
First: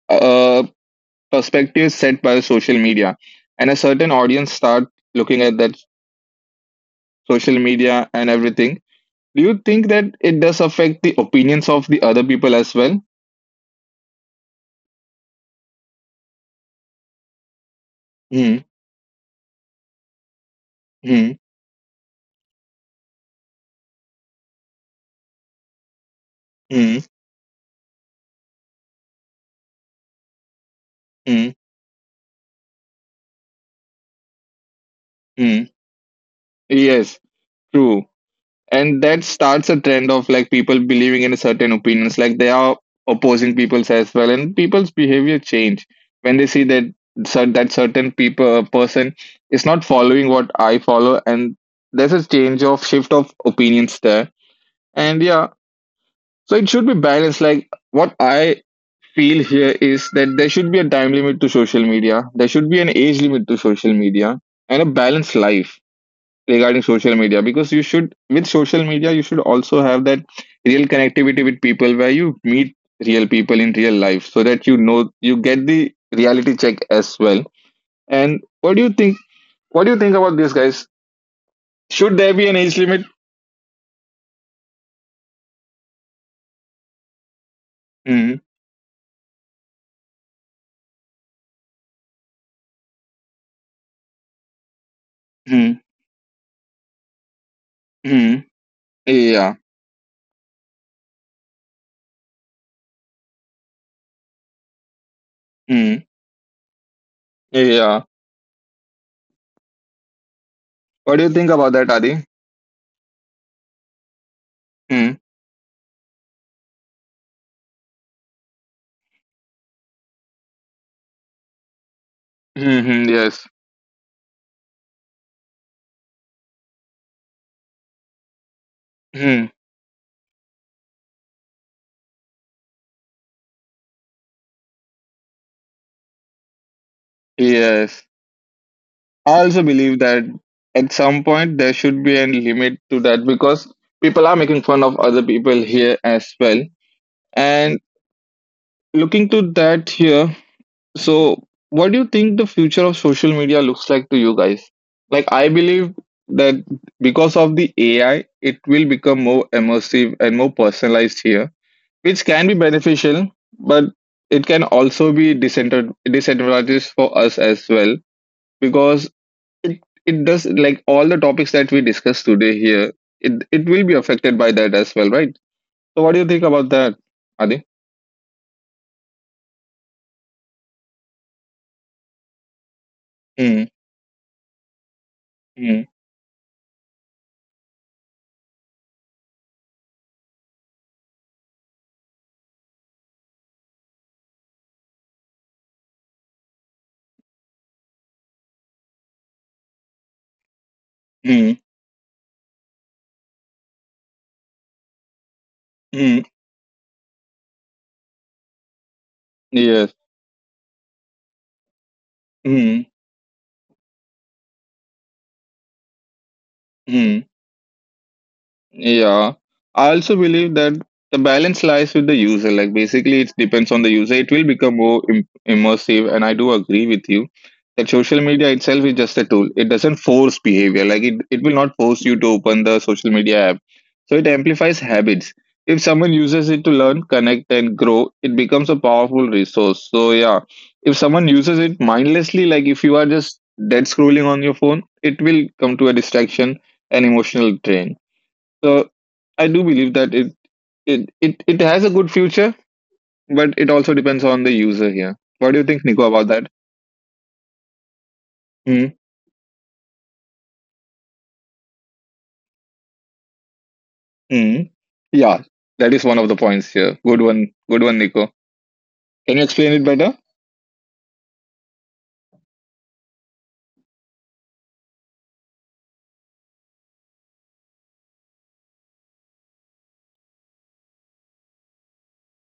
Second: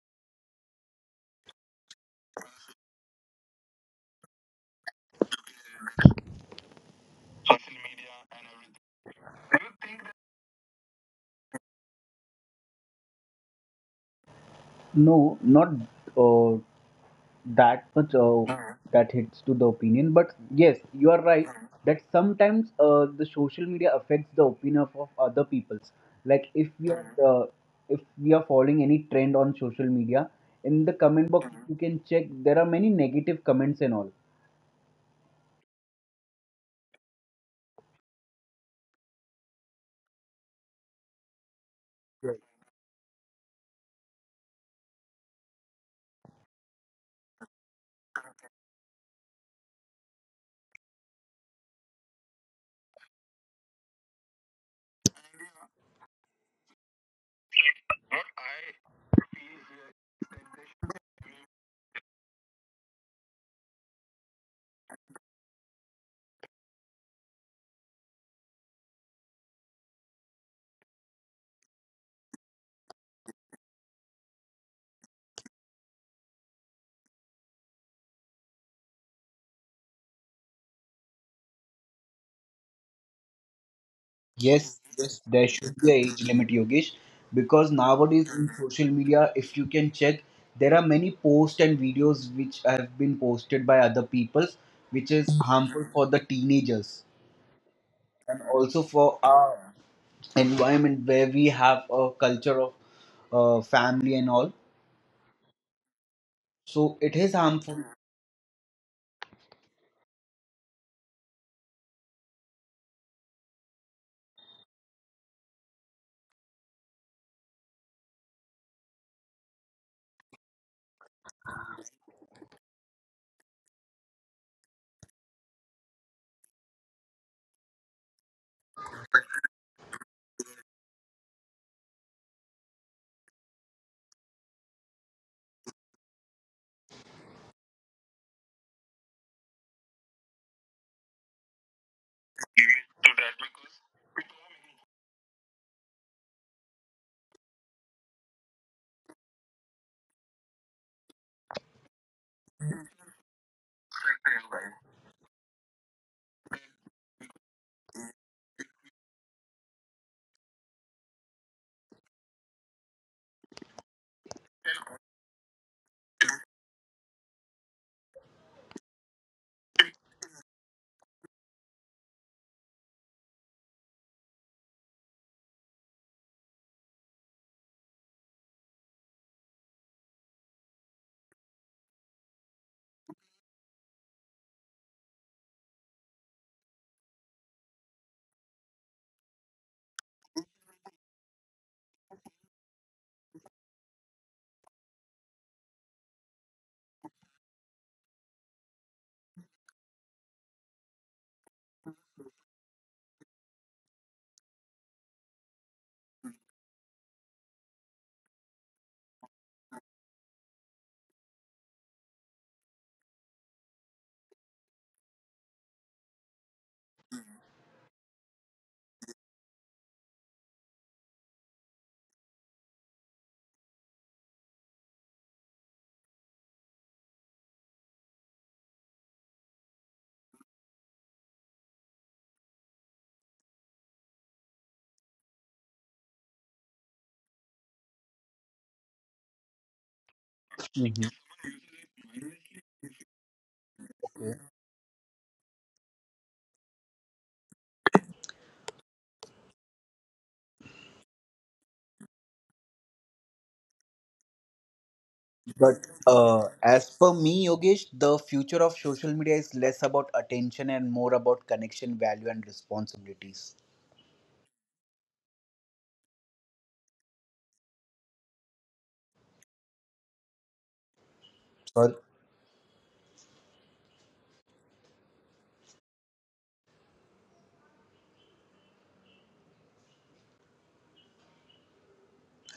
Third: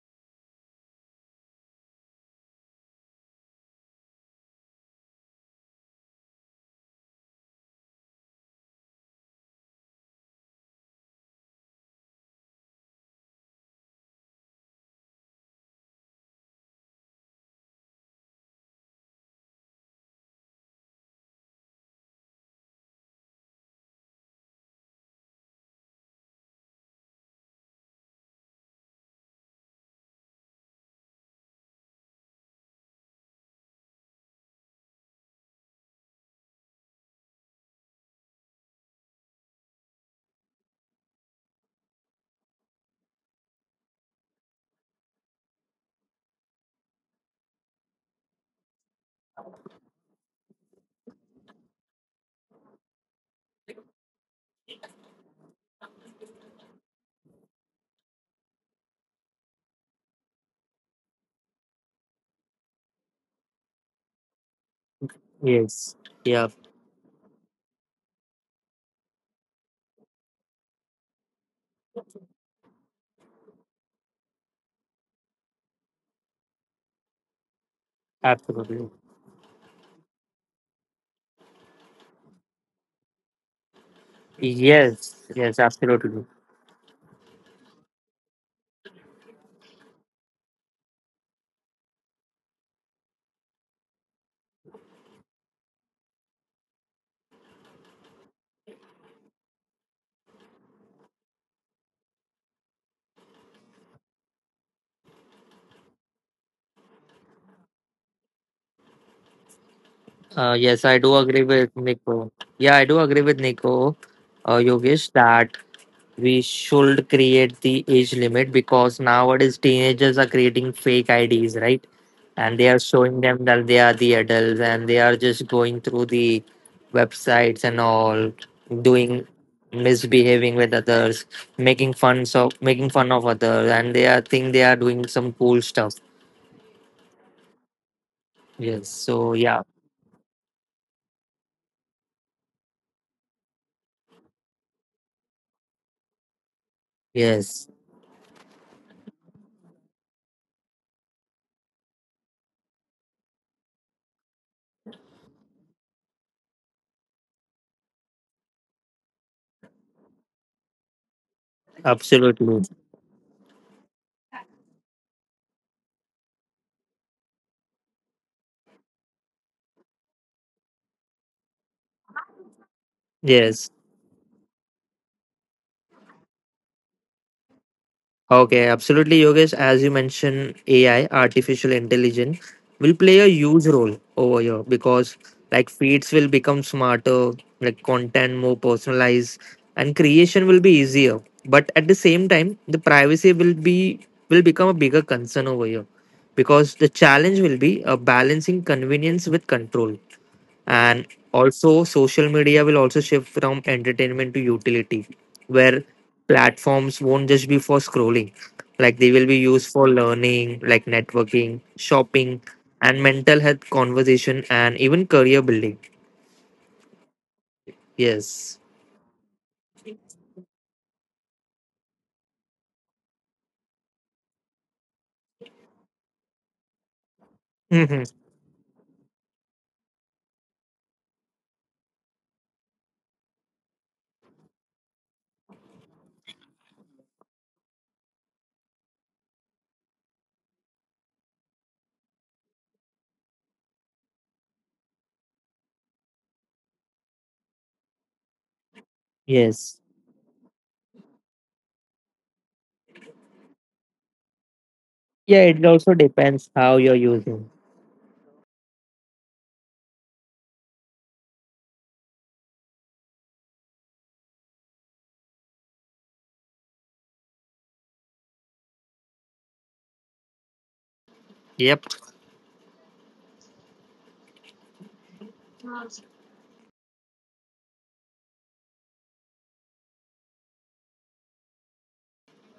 [SPEAKER 1] a perspectives set by social media and a certain audience start looking at that social media and everything, do you think that it does affect the opinions of the other people as well?
[SPEAKER 2] no, not uh, that much
[SPEAKER 1] Hmm.
[SPEAKER 2] that hits to the opinion, but yes, you are
[SPEAKER 1] Hmm.
[SPEAKER 2] right that sometimes the social media affects the opinion of other people's, like
[SPEAKER 1] Hmm.
[SPEAKER 2] if we are following any trend on social media, in the comment box
[SPEAKER 1] Hmm.
[SPEAKER 2] you can check, there are many negative comments and all.
[SPEAKER 1] Hmm. Yes, true. And that starts a trend of like people believing in certain opinions, like they are opposing people's as well, and people's behavior change when they see that that certain people person is not following what I follow, and there's a change of shift of opinions there. And yeah, so it should be balanced. Like what I feel here is that there should be a time limit to social media, there should be an age limit to social media and a balanced life
[SPEAKER 3] Yes. Yeah.
[SPEAKER 1] regarding social media, because you should, with social media you should also have that real connectivity with people where you meet real people in real life, so that you know you get the reality check as well. And what do
[SPEAKER 3] Absolutely.
[SPEAKER 1] you think, what do you think about this, guys? Should there be an age limit?
[SPEAKER 2] Yes, yes,
[SPEAKER 3] Yes.
[SPEAKER 2] there
[SPEAKER 3] Yes.
[SPEAKER 2] should be a age
[SPEAKER 3] Absolutely.
[SPEAKER 2] limit, Yogesh, because nowadays
[SPEAKER 1] mm,
[SPEAKER 2] in social media, if you can check, there are many posts and videos which have been posted by other peoples, which is
[SPEAKER 1] mm,
[SPEAKER 2] harmful for the teenagers and
[SPEAKER 1] mm,
[SPEAKER 2] also for our
[SPEAKER 1] yeah.
[SPEAKER 2] environment where we have a culture of family and all.
[SPEAKER 1] mm,
[SPEAKER 2] So it is harmful.
[SPEAKER 1] yeah.
[SPEAKER 3] Yes, I do
[SPEAKER 1] What do you
[SPEAKER 3] agree
[SPEAKER 1] think
[SPEAKER 3] with
[SPEAKER 1] about that, Adi?
[SPEAKER 3] Nico. Yeah, I do agree with Nico, Yogesh,
[SPEAKER 1] mm,
[SPEAKER 3] that we should create the age limit because nowadays teenagers are creating fake IDs, right? And they are
[SPEAKER 1] mm-hmm,
[SPEAKER 3] showing them
[SPEAKER 1] yes.
[SPEAKER 3] that they are the adults and they are just going through the websites and all, doing
[SPEAKER 1] mm,
[SPEAKER 3] misbehaving with others, making fun of others, and they are think they are doing some cool stuff.
[SPEAKER 1] yes,
[SPEAKER 3] Yes. So
[SPEAKER 1] I also
[SPEAKER 3] yeah.
[SPEAKER 1] believe that at some point there should be a limit to that because people are making fun of other people here as well.
[SPEAKER 3] Yes.
[SPEAKER 1] And looking to that here, so what do you think the future of social media looks like to you, guys? Like, I believe that because of the AI, it will become more immersive and more personalized here, which can be
[SPEAKER 3] Absolutely.
[SPEAKER 1] beneficial, but it can also be disadvantageous for us as well because it, it does, like all the topics that we discussed today here, it
[SPEAKER 3] Yes.
[SPEAKER 1] will be affected by that as well, right? So what do you think about that, Adi?
[SPEAKER 3] Okay, absolutely, Yogesh. As you mentioned, AI, artificial intelligence, will play a
[SPEAKER 1] Mm,
[SPEAKER 3] huge role over here because like
[SPEAKER 1] mm,
[SPEAKER 3] feeds will become smarter, like content more personalized, and creation will be easier. But at the same time, the privacy will be will become a bigger concern over here because the challenge will be balancing convenience with control. And
[SPEAKER 1] mm,
[SPEAKER 3] also social media will also shift from entertainment to utility, where
[SPEAKER 1] mm,
[SPEAKER 3] platforms won't just be for scrolling, like they will be used for
[SPEAKER 1] yes.
[SPEAKER 3] learning, like networking, shopping,
[SPEAKER 1] mm,
[SPEAKER 3] and mental health conversation, and even career building.
[SPEAKER 1] mm.
[SPEAKER 3] Yes.
[SPEAKER 1] Yeah, I also believe that the balance lies with the user. Like basically, it depends on the user. It will become more immersive, and I do agree with you that
[SPEAKER 3] Hmm.
[SPEAKER 1] social media itself is just a tool. It doesn't force behavior. Like it will not force you to open the social media app. So it amplifies habits. If someone uses it to learn, connect, and grow, it becomes a powerful resource. So yeah, if
[SPEAKER 2] Mhm.
[SPEAKER 1] someone uses it mindlessly, like if you are just dead scrolling
[SPEAKER 2] Okay.
[SPEAKER 1] on your phone, it will come to a distraction and emotional drain. So, I do
[SPEAKER 3] Yes.
[SPEAKER 1] believe that it has a good future, but it also depends on the user here.
[SPEAKER 3] Yeah,
[SPEAKER 1] What do you
[SPEAKER 3] it
[SPEAKER 1] think,
[SPEAKER 2] But
[SPEAKER 3] also
[SPEAKER 1] Nico, about that?
[SPEAKER 3] depends how
[SPEAKER 2] as
[SPEAKER 3] you're
[SPEAKER 2] per me,
[SPEAKER 3] using.
[SPEAKER 2] Yogesh, the future of social media is less about attention and more about connection, value, and responsibilities.
[SPEAKER 1] Mm-hmm. Yeah, that is one of the points here. Good one, Nico. Can you explain it better?
[SPEAKER 3] Yep.
[SPEAKER 2] Sorry.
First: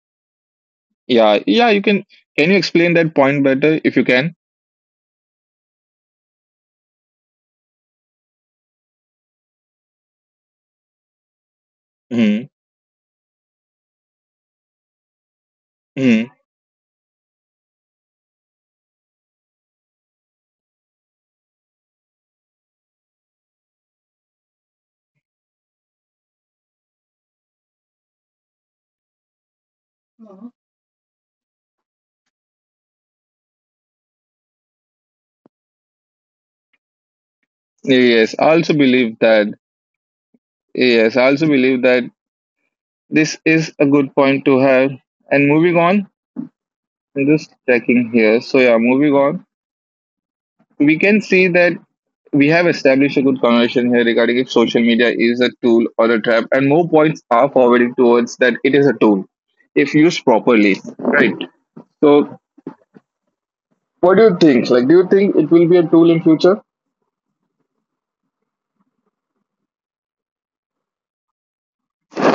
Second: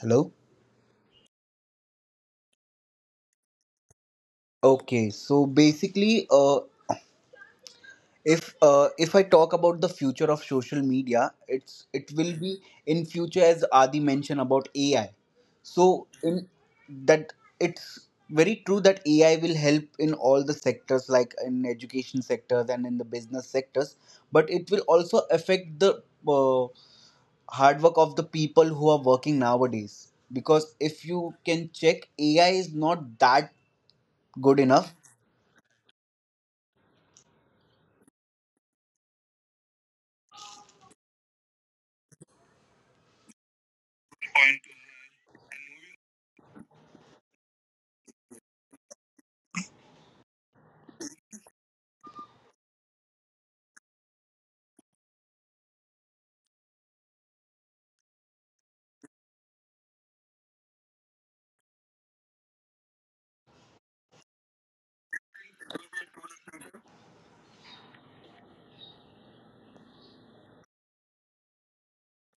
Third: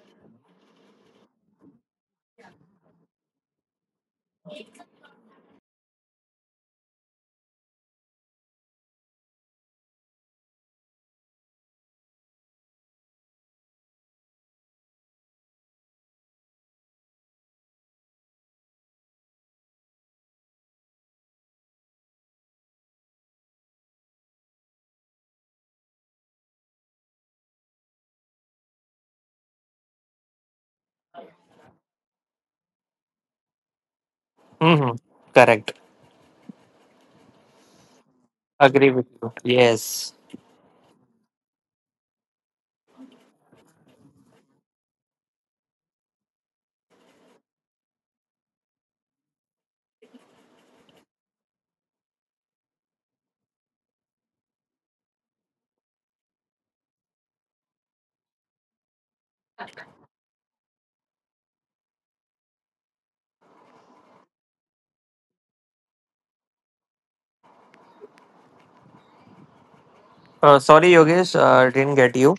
[SPEAKER 2] Hello?
[SPEAKER 1] Yeah, yeah, you can. Can you explain that point better if you can?
[SPEAKER 2] Okay, so basically, if I talk about the future of social media, it will
[SPEAKER 1] Mm-hmm.
[SPEAKER 2] be in future, as Adi mentioned about AI. So in that, it's very true that AI will help in all the sectors, like in education sectors and in the business sectors, but it will also affect the uh, hard work of the people who are working nowadays, because if you can check, AI is not that good enough.
[SPEAKER 3] Hmm. Correct.
[SPEAKER 1] Yes, I also
[SPEAKER 3] Agree with
[SPEAKER 1] believe
[SPEAKER 3] you,
[SPEAKER 1] that.
[SPEAKER 3] yes.
[SPEAKER 1] Yes, I also believe that this is a good point to have. And moving on, I'm just checking here. So yeah, moving on, we can see that we have established a good conversation here regarding if social media is a tool or a trap, and more points are forwarded towards that it is a tool if used properly, right? So, what do you think? Like, do you think it will be a tool in future?
[SPEAKER 3] Sorry Yogesh, didn't get you.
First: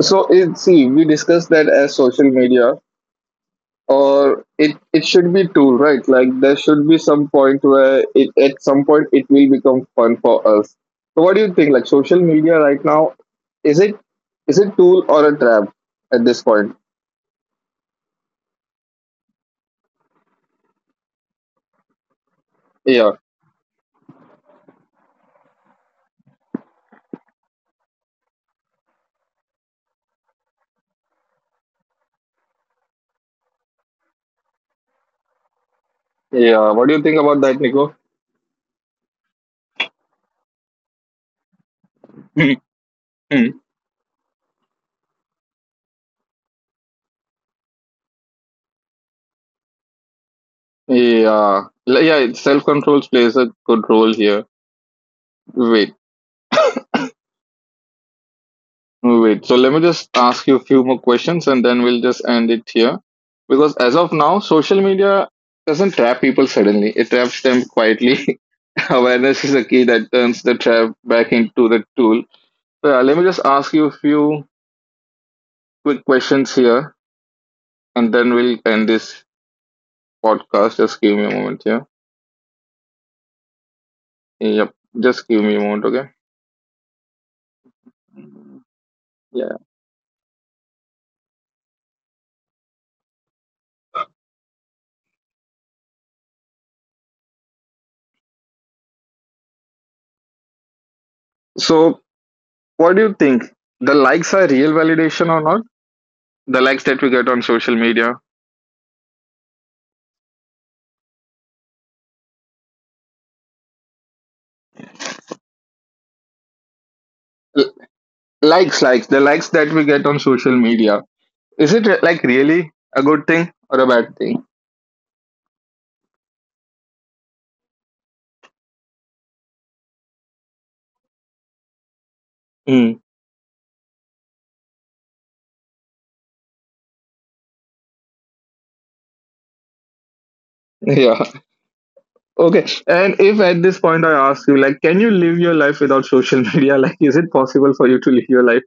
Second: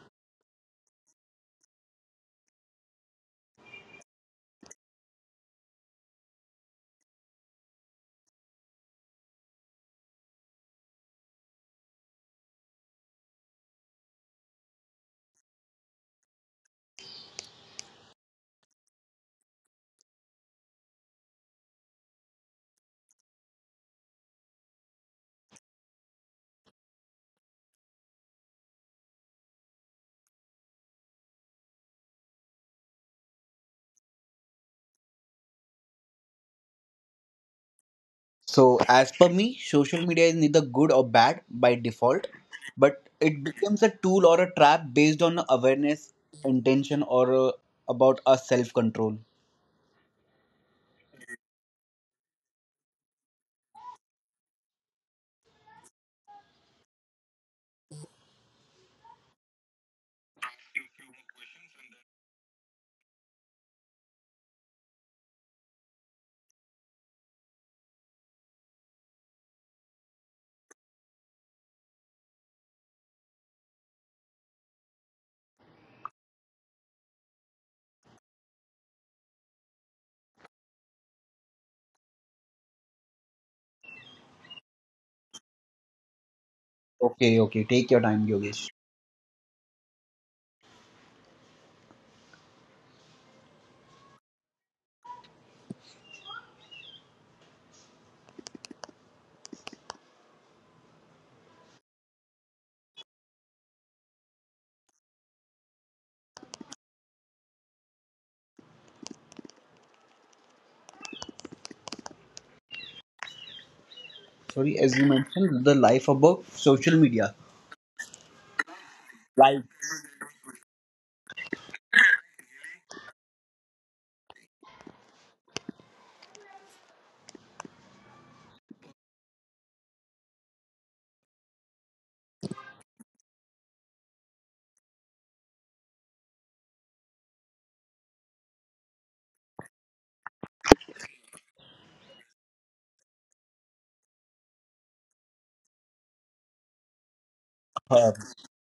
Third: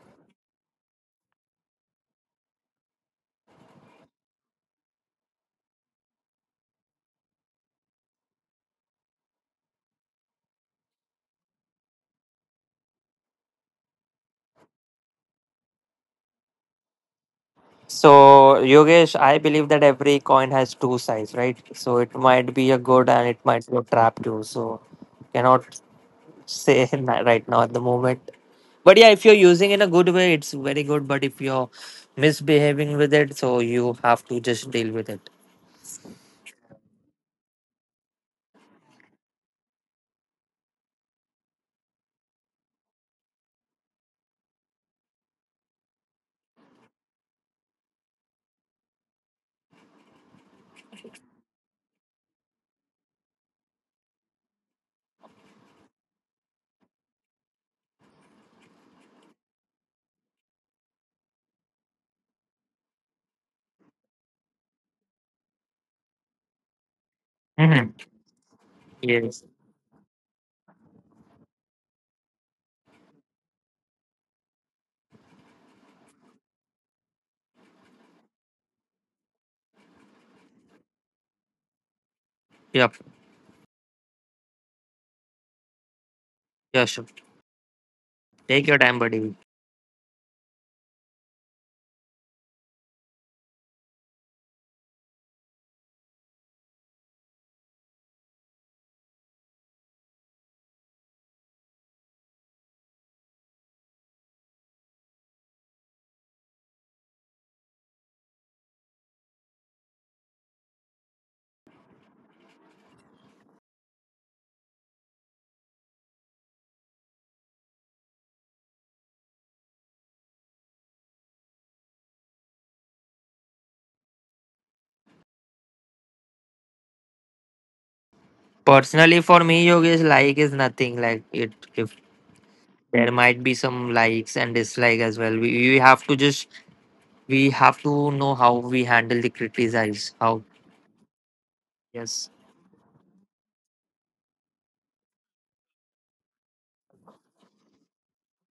[SPEAKER 1] So, see, we discussed that as social media, or it should be tool, right? Like, there should be some point where it at some point it will become fun for us. So, what do you think? Like, social media right now, is it is it tool or a trap at this point?
[SPEAKER 3] So, Yogesh, I believe that every coin has two sides, right? So it might be a good
[SPEAKER 1] Yeah.
[SPEAKER 3] and it might be a trap too. So cannot say right now at the moment. But yeah, if you're using in a good way, it's very good. But if you're misbehaving with it, so you have to just deal with it.
[SPEAKER 1] Yeah, what do you think about that, Nico?
[SPEAKER 2] So, as per me, social media is neither good or bad by default, but it becomes a tool or a trap based on awareness, intention, or about our self control.
[SPEAKER 1] Yeah, yeah, self control plays a good role here. Wait, wait. So let me just ask you a few more questions and then we'll just end it here. Because as of now, social media doesn't trap people suddenly, it traps them
[SPEAKER 3] Mhm.
[SPEAKER 1] quietly.
[SPEAKER 3] Yes.
[SPEAKER 1] Awareness is a key that turns the trap back into the tool. So yeah, let me just ask you a few quick questions here and then we'll end this podcast. Just give me a moment here.
[SPEAKER 3] Yep.
[SPEAKER 1] Yep, just give me a moment, okay?
[SPEAKER 3] Yeah, sure.
[SPEAKER 2] Okay, okay, take your time,
[SPEAKER 3] Take
[SPEAKER 2] Yogesh.
[SPEAKER 3] your time, buddy.
[SPEAKER 1] Yeah. So, what do you think? The likes are real validation or not? The likes that we get on social media,
[SPEAKER 2] Sorry, as you mentioned, the life above social media.
[SPEAKER 1] L- likes, the likes
[SPEAKER 2] Like,
[SPEAKER 1] that we get on social media. Is it like really a good thing or a bad thing?
[SPEAKER 3] Personally, for me, Yogesh, like is nothing. Like it, if
[SPEAKER 1] Mm.
[SPEAKER 3] there might be some likes and dislike as well. You have to just, we have to know how we handle the criticize. How?
[SPEAKER 1] Yeah.
[SPEAKER 3] Yes,
[SPEAKER 1] Okay. And if at this point I ask you, like, can you live your life without social media? Like, is it possible for you to
[SPEAKER 2] uh,
[SPEAKER 1] live your life?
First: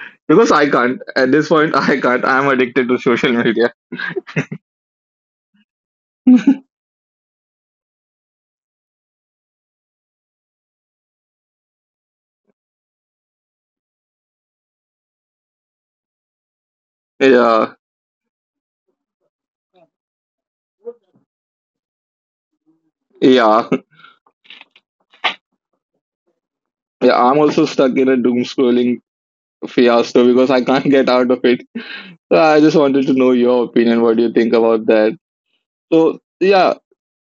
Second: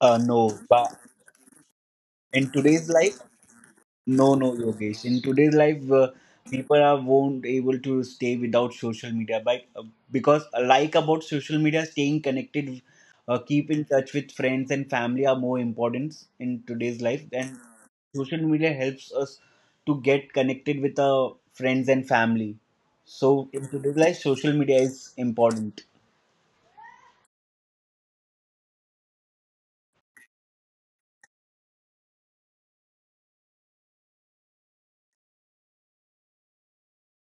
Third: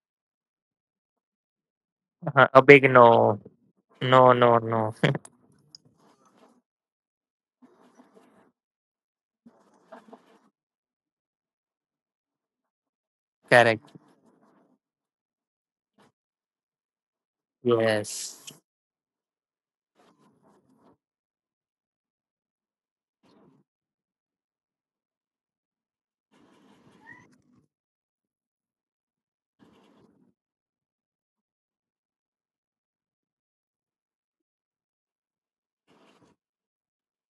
[SPEAKER 2] no,
[SPEAKER 1] Because I
[SPEAKER 2] but
[SPEAKER 1] can't. At this point, I can't. I'm
[SPEAKER 2] in
[SPEAKER 3] a
[SPEAKER 1] addicted
[SPEAKER 2] today's
[SPEAKER 3] big
[SPEAKER 1] to
[SPEAKER 2] life,
[SPEAKER 1] social
[SPEAKER 3] no,
[SPEAKER 1] media.
[SPEAKER 3] no,
[SPEAKER 2] no, no,
[SPEAKER 3] no, no.
[SPEAKER 2] Yogesh. In today's life, people are won't able to stay without social media, but because like about social media, staying connected, keep in
[SPEAKER 3] Correct.
[SPEAKER 2] touch with friends and family are more important in today's life. And
[SPEAKER 1] Yeah.
[SPEAKER 3] Yes.
[SPEAKER 2] social media helps us to get connected with our friends and family. So in
[SPEAKER 1] Yeah.
[SPEAKER 2] today's life, social media is important.
[SPEAKER 1] Yeah. I'm also stuck in a doom scrolling fiasco because I can't get out of it. So, I just wanted to know your opinion. What do you think about that? So, yeah,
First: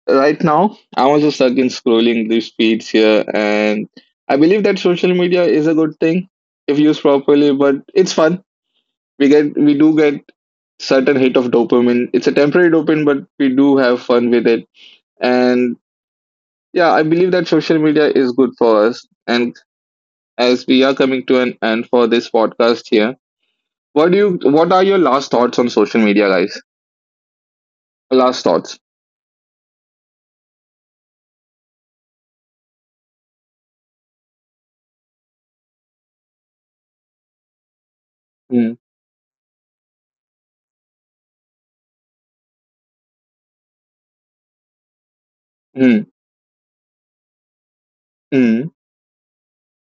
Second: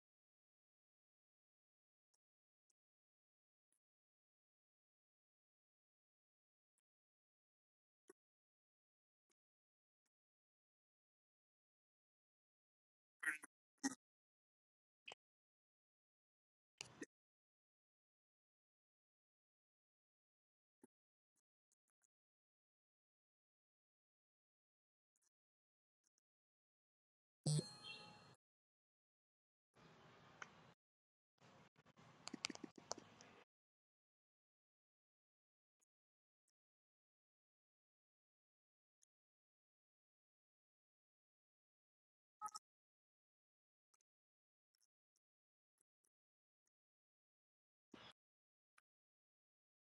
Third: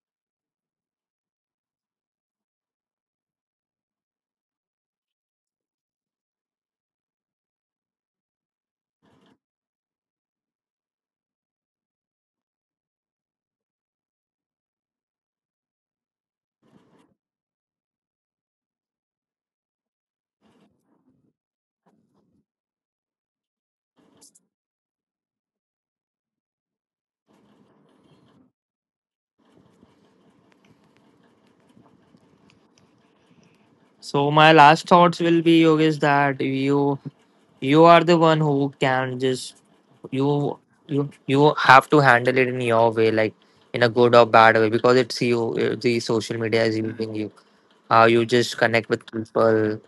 [SPEAKER 1] right now I am also stuck in scrolling these feeds here, and I believe that social media is a good thing if used properly. But it's fun. We do get certain hit of dopamine. It's a temporary dopamine, but we do have fun with it. And yeah, I believe that social media is good for us. And as we are coming to an end for this podcast here, what do you? What are your last thoughts on social media, guys? Last thoughts.
[SPEAKER 3] So my last thoughts will be Yogesh that you are the one who
[SPEAKER 1] Hmm.
[SPEAKER 3] can just, you you have to handle it in your way, like in a good or bad way, because it's you. The
[SPEAKER 1] Mm,
[SPEAKER 3] social media is using you. How you just
[SPEAKER 1] mm,
[SPEAKER 3] connect with people,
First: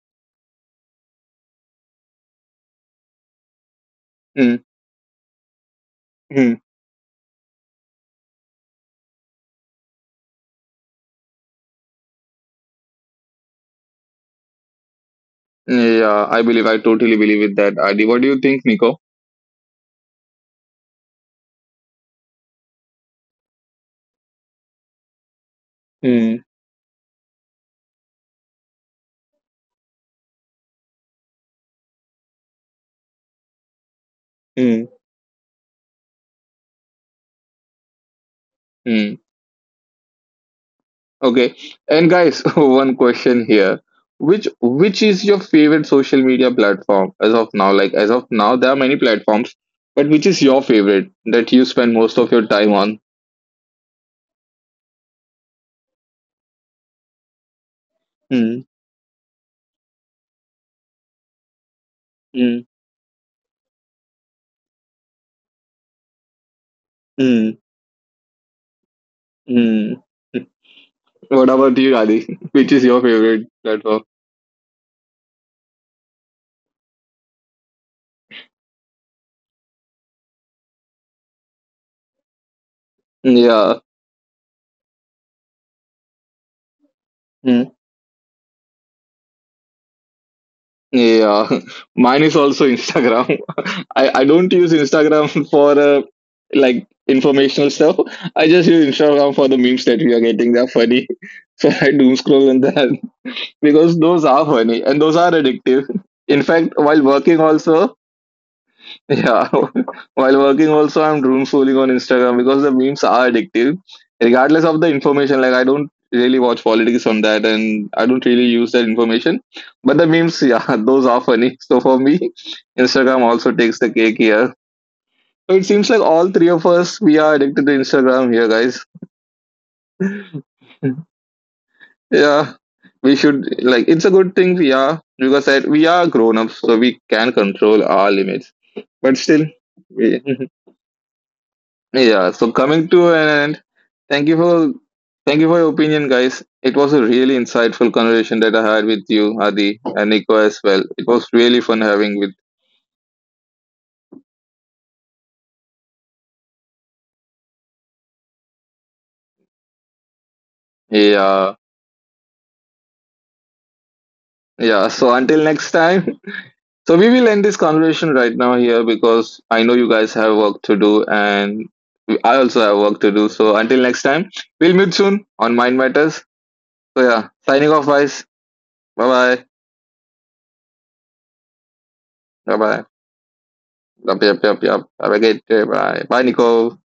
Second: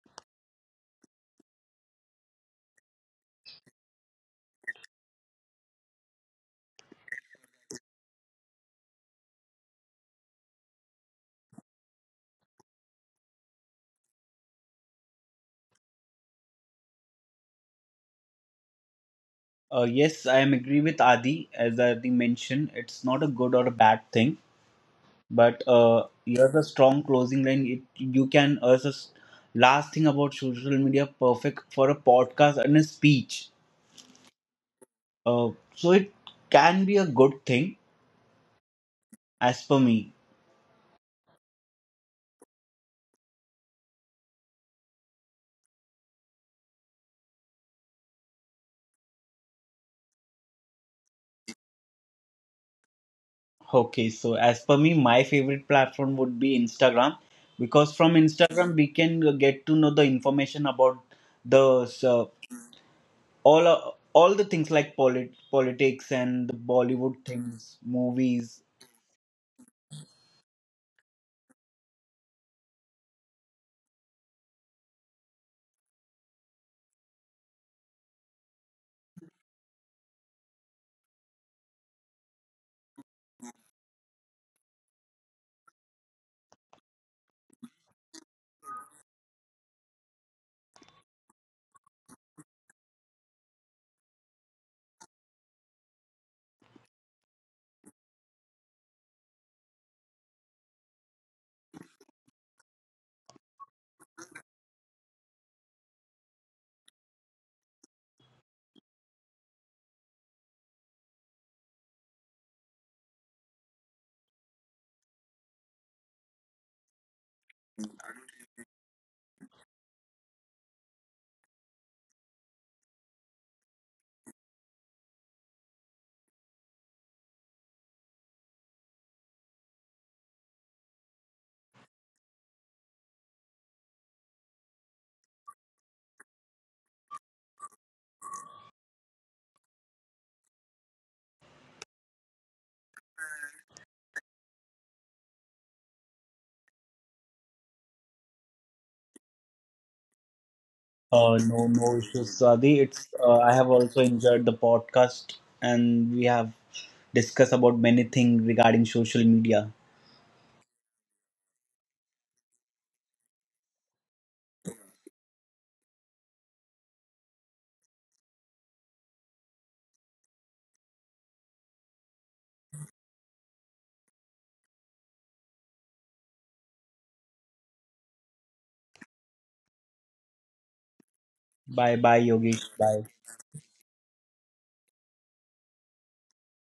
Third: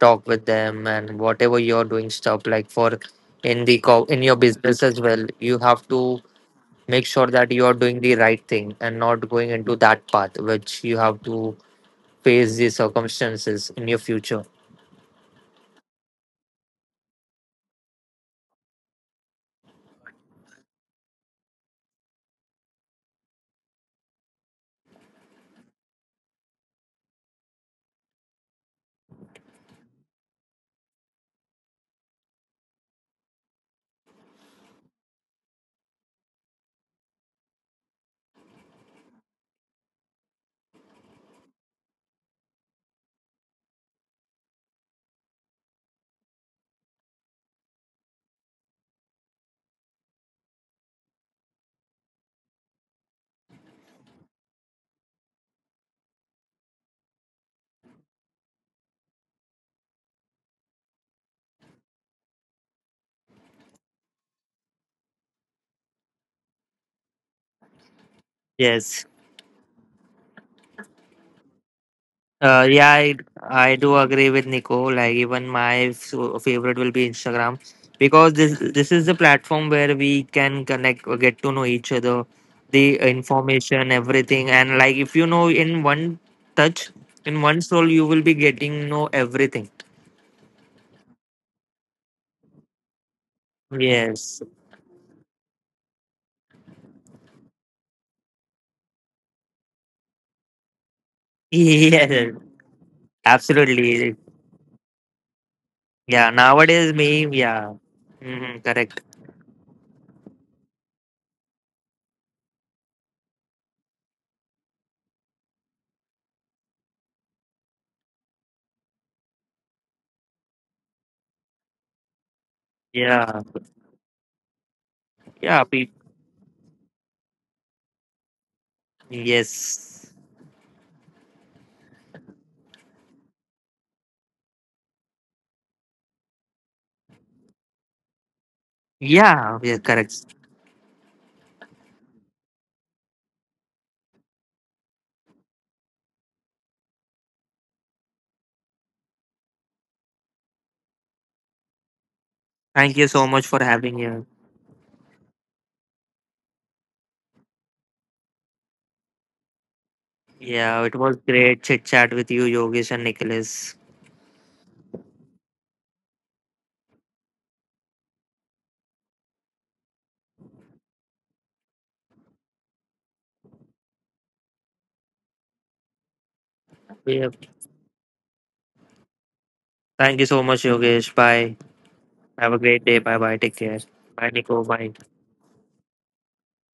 [SPEAKER 3] talk with them, and whatever you're doing stuff like for in the in your
[SPEAKER 1] mm,
[SPEAKER 3] business as well, you have to
[SPEAKER 1] mm.
[SPEAKER 3] make sure that you are doing the right thing and not going into that path which you have to face the circumstances in your future.
[SPEAKER 1] Yeah, I totally believe with that. Adi, what do you think, Nico?
[SPEAKER 2] Yes, I am agree with Adi. As Adi mentioned, it's not a good or a bad thing, but
[SPEAKER 1] Mm,
[SPEAKER 2] here's a strong closing line. It you can as a last thing about social media, perfect for a podcast and a speech.
[SPEAKER 1] mm,
[SPEAKER 2] So it can be a good thing,
[SPEAKER 1] mm.
[SPEAKER 2] as per me.
[SPEAKER 1] Okay. And guys, one question here. Which is your favorite social media platform as of now? Like as of now, there are many platforms, but which is your favorite that you spend most of your time on?
[SPEAKER 2] Okay, so as per me, my favorite platform would be Instagram, because from
[SPEAKER 1] Mm,
[SPEAKER 2] Instagram we can get to know the information about the uh,
[SPEAKER 1] mm,
[SPEAKER 2] all the things like politics and the Bollywood
[SPEAKER 1] mm,
[SPEAKER 2] things, movies.
[SPEAKER 3] Yes.
[SPEAKER 1] mm. What about you, Adi? Which is
[SPEAKER 3] Yeah,
[SPEAKER 1] your favorite
[SPEAKER 3] I
[SPEAKER 1] platform?
[SPEAKER 3] do agree with Nico. Like even my favorite will be Instagram because this is the platform where we can connect, or get to know each other, the
[SPEAKER 1] Yeah.
[SPEAKER 3] information, everything, and like if you know in one touch, in one
[SPEAKER 1] Hmm.
[SPEAKER 3] scroll, you will be getting know everything.
[SPEAKER 1] Yeah, mine is also Instagram. I
[SPEAKER 3] Yes.
[SPEAKER 1] don't use Instagram for like informational stuff. I just use Instagram for the memes that we are getting. They're funny. So I doom
[SPEAKER 3] Yes.
[SPEAKER 1] scroll on that because
[SPEAKER 3] Absolutely.
[SPEAKER 1] those are funny and those are addictive.
[SPEAKER 3] Yeah,
[SPEAKER 1] In fact,
[SPEAKER 3] nowadays
[SPEAKER 1] while
[SPEAKER 3] meme,
[SPEAKER 1] working
[SPEAKER 3] yeah.
[SPEAKER 1] also,
[SPEAKER 3] Hmm, correct.
[SPEAKER 1] yeah, while working also I'm doomscrolling on Instagram because the memes are addictive. Regardless of the information, like I don't really watch politics on that and I don't really use that information. But the memes, yeah, those are funny. So for me, Instagram also
[SPEAKER 3] Yeah.
[SPEAKER 1] takes the cake here. So it
[SPEAKER 3] Yeah,
[SPEAKER 1] seems like all three of us we are addicted to Instagram here, guys.
[SPEAKER 3] yes.
[SPEAKER 1] Yeah, we should, like it's a good thing we are, because that we are grown ups, so we can control our limits. But still,
[SPEAKER 3] Yeah, yeah,
[SPEAKER 1] we
[SPEAKER 3] correct.
[SPEAKER 1] Yeah, so coming to an end, thank you for thank you for your opinion, guys. It was a really insightful conversation that I had with you, Adi, and Nico as well. It was really fun
[SPEAKER 2] No, no
[SPEAKER 1] having with
[SPEAKER 2] issues, Sadi.
[SPEAKER 3] Thank you
[SPEAKER 2] It's
[SPEAKER 3] so much
[SPEAKER 2] I
[SPEAKER 3] for
[SPEAKER 2] have
[SPEAKER 3] having
[SPEAKER 2] also
[SPEAKER 3] you.
[SPEAKER 2] enjoyed the podcast, and we have discussed about many things regarding social media.
[SPEAKER 3] Yeah, it was
[SPEAKER 1] yeah.
[SPEAKER 3] great chit chat with you, Yogesh and Nicholas.
[SPEAKER 1] Yeah. So until next time. So we will end this conversation right now here because I know you guys have work to do and I also have work to do. So until next time, we'll meet soon on Mind Matters. So yeah,
[SPEAKER 3] Yeah.
[SPEAKER 1] signing off guys. Bye bye.
[SPEAKER 3] Thank you so much, Yogesh. Bye.
[SPEAKER 2] Bye, bye,
[SPEAKER 1] Bye
[SPEAKER 3] Have a
[SPEAKER 2] Yogesh.
[SPEAKER 1] bye.
[SPEAKER 3] great day.
[SPEAKER 2] Bye.
[SPEAKER 3] Bye bye. Take care.
[SPEAKER 1] Yup, yup,
[SPEAKER 3] Bye,
[SPEAKER 1] yup,
[SPEAKER 3] Nico.
[SPEAKER 1] yup.
[SPEAKER 3] Bye.
[SPEAKER 1] Have a great day. Bye. Bye, Nico.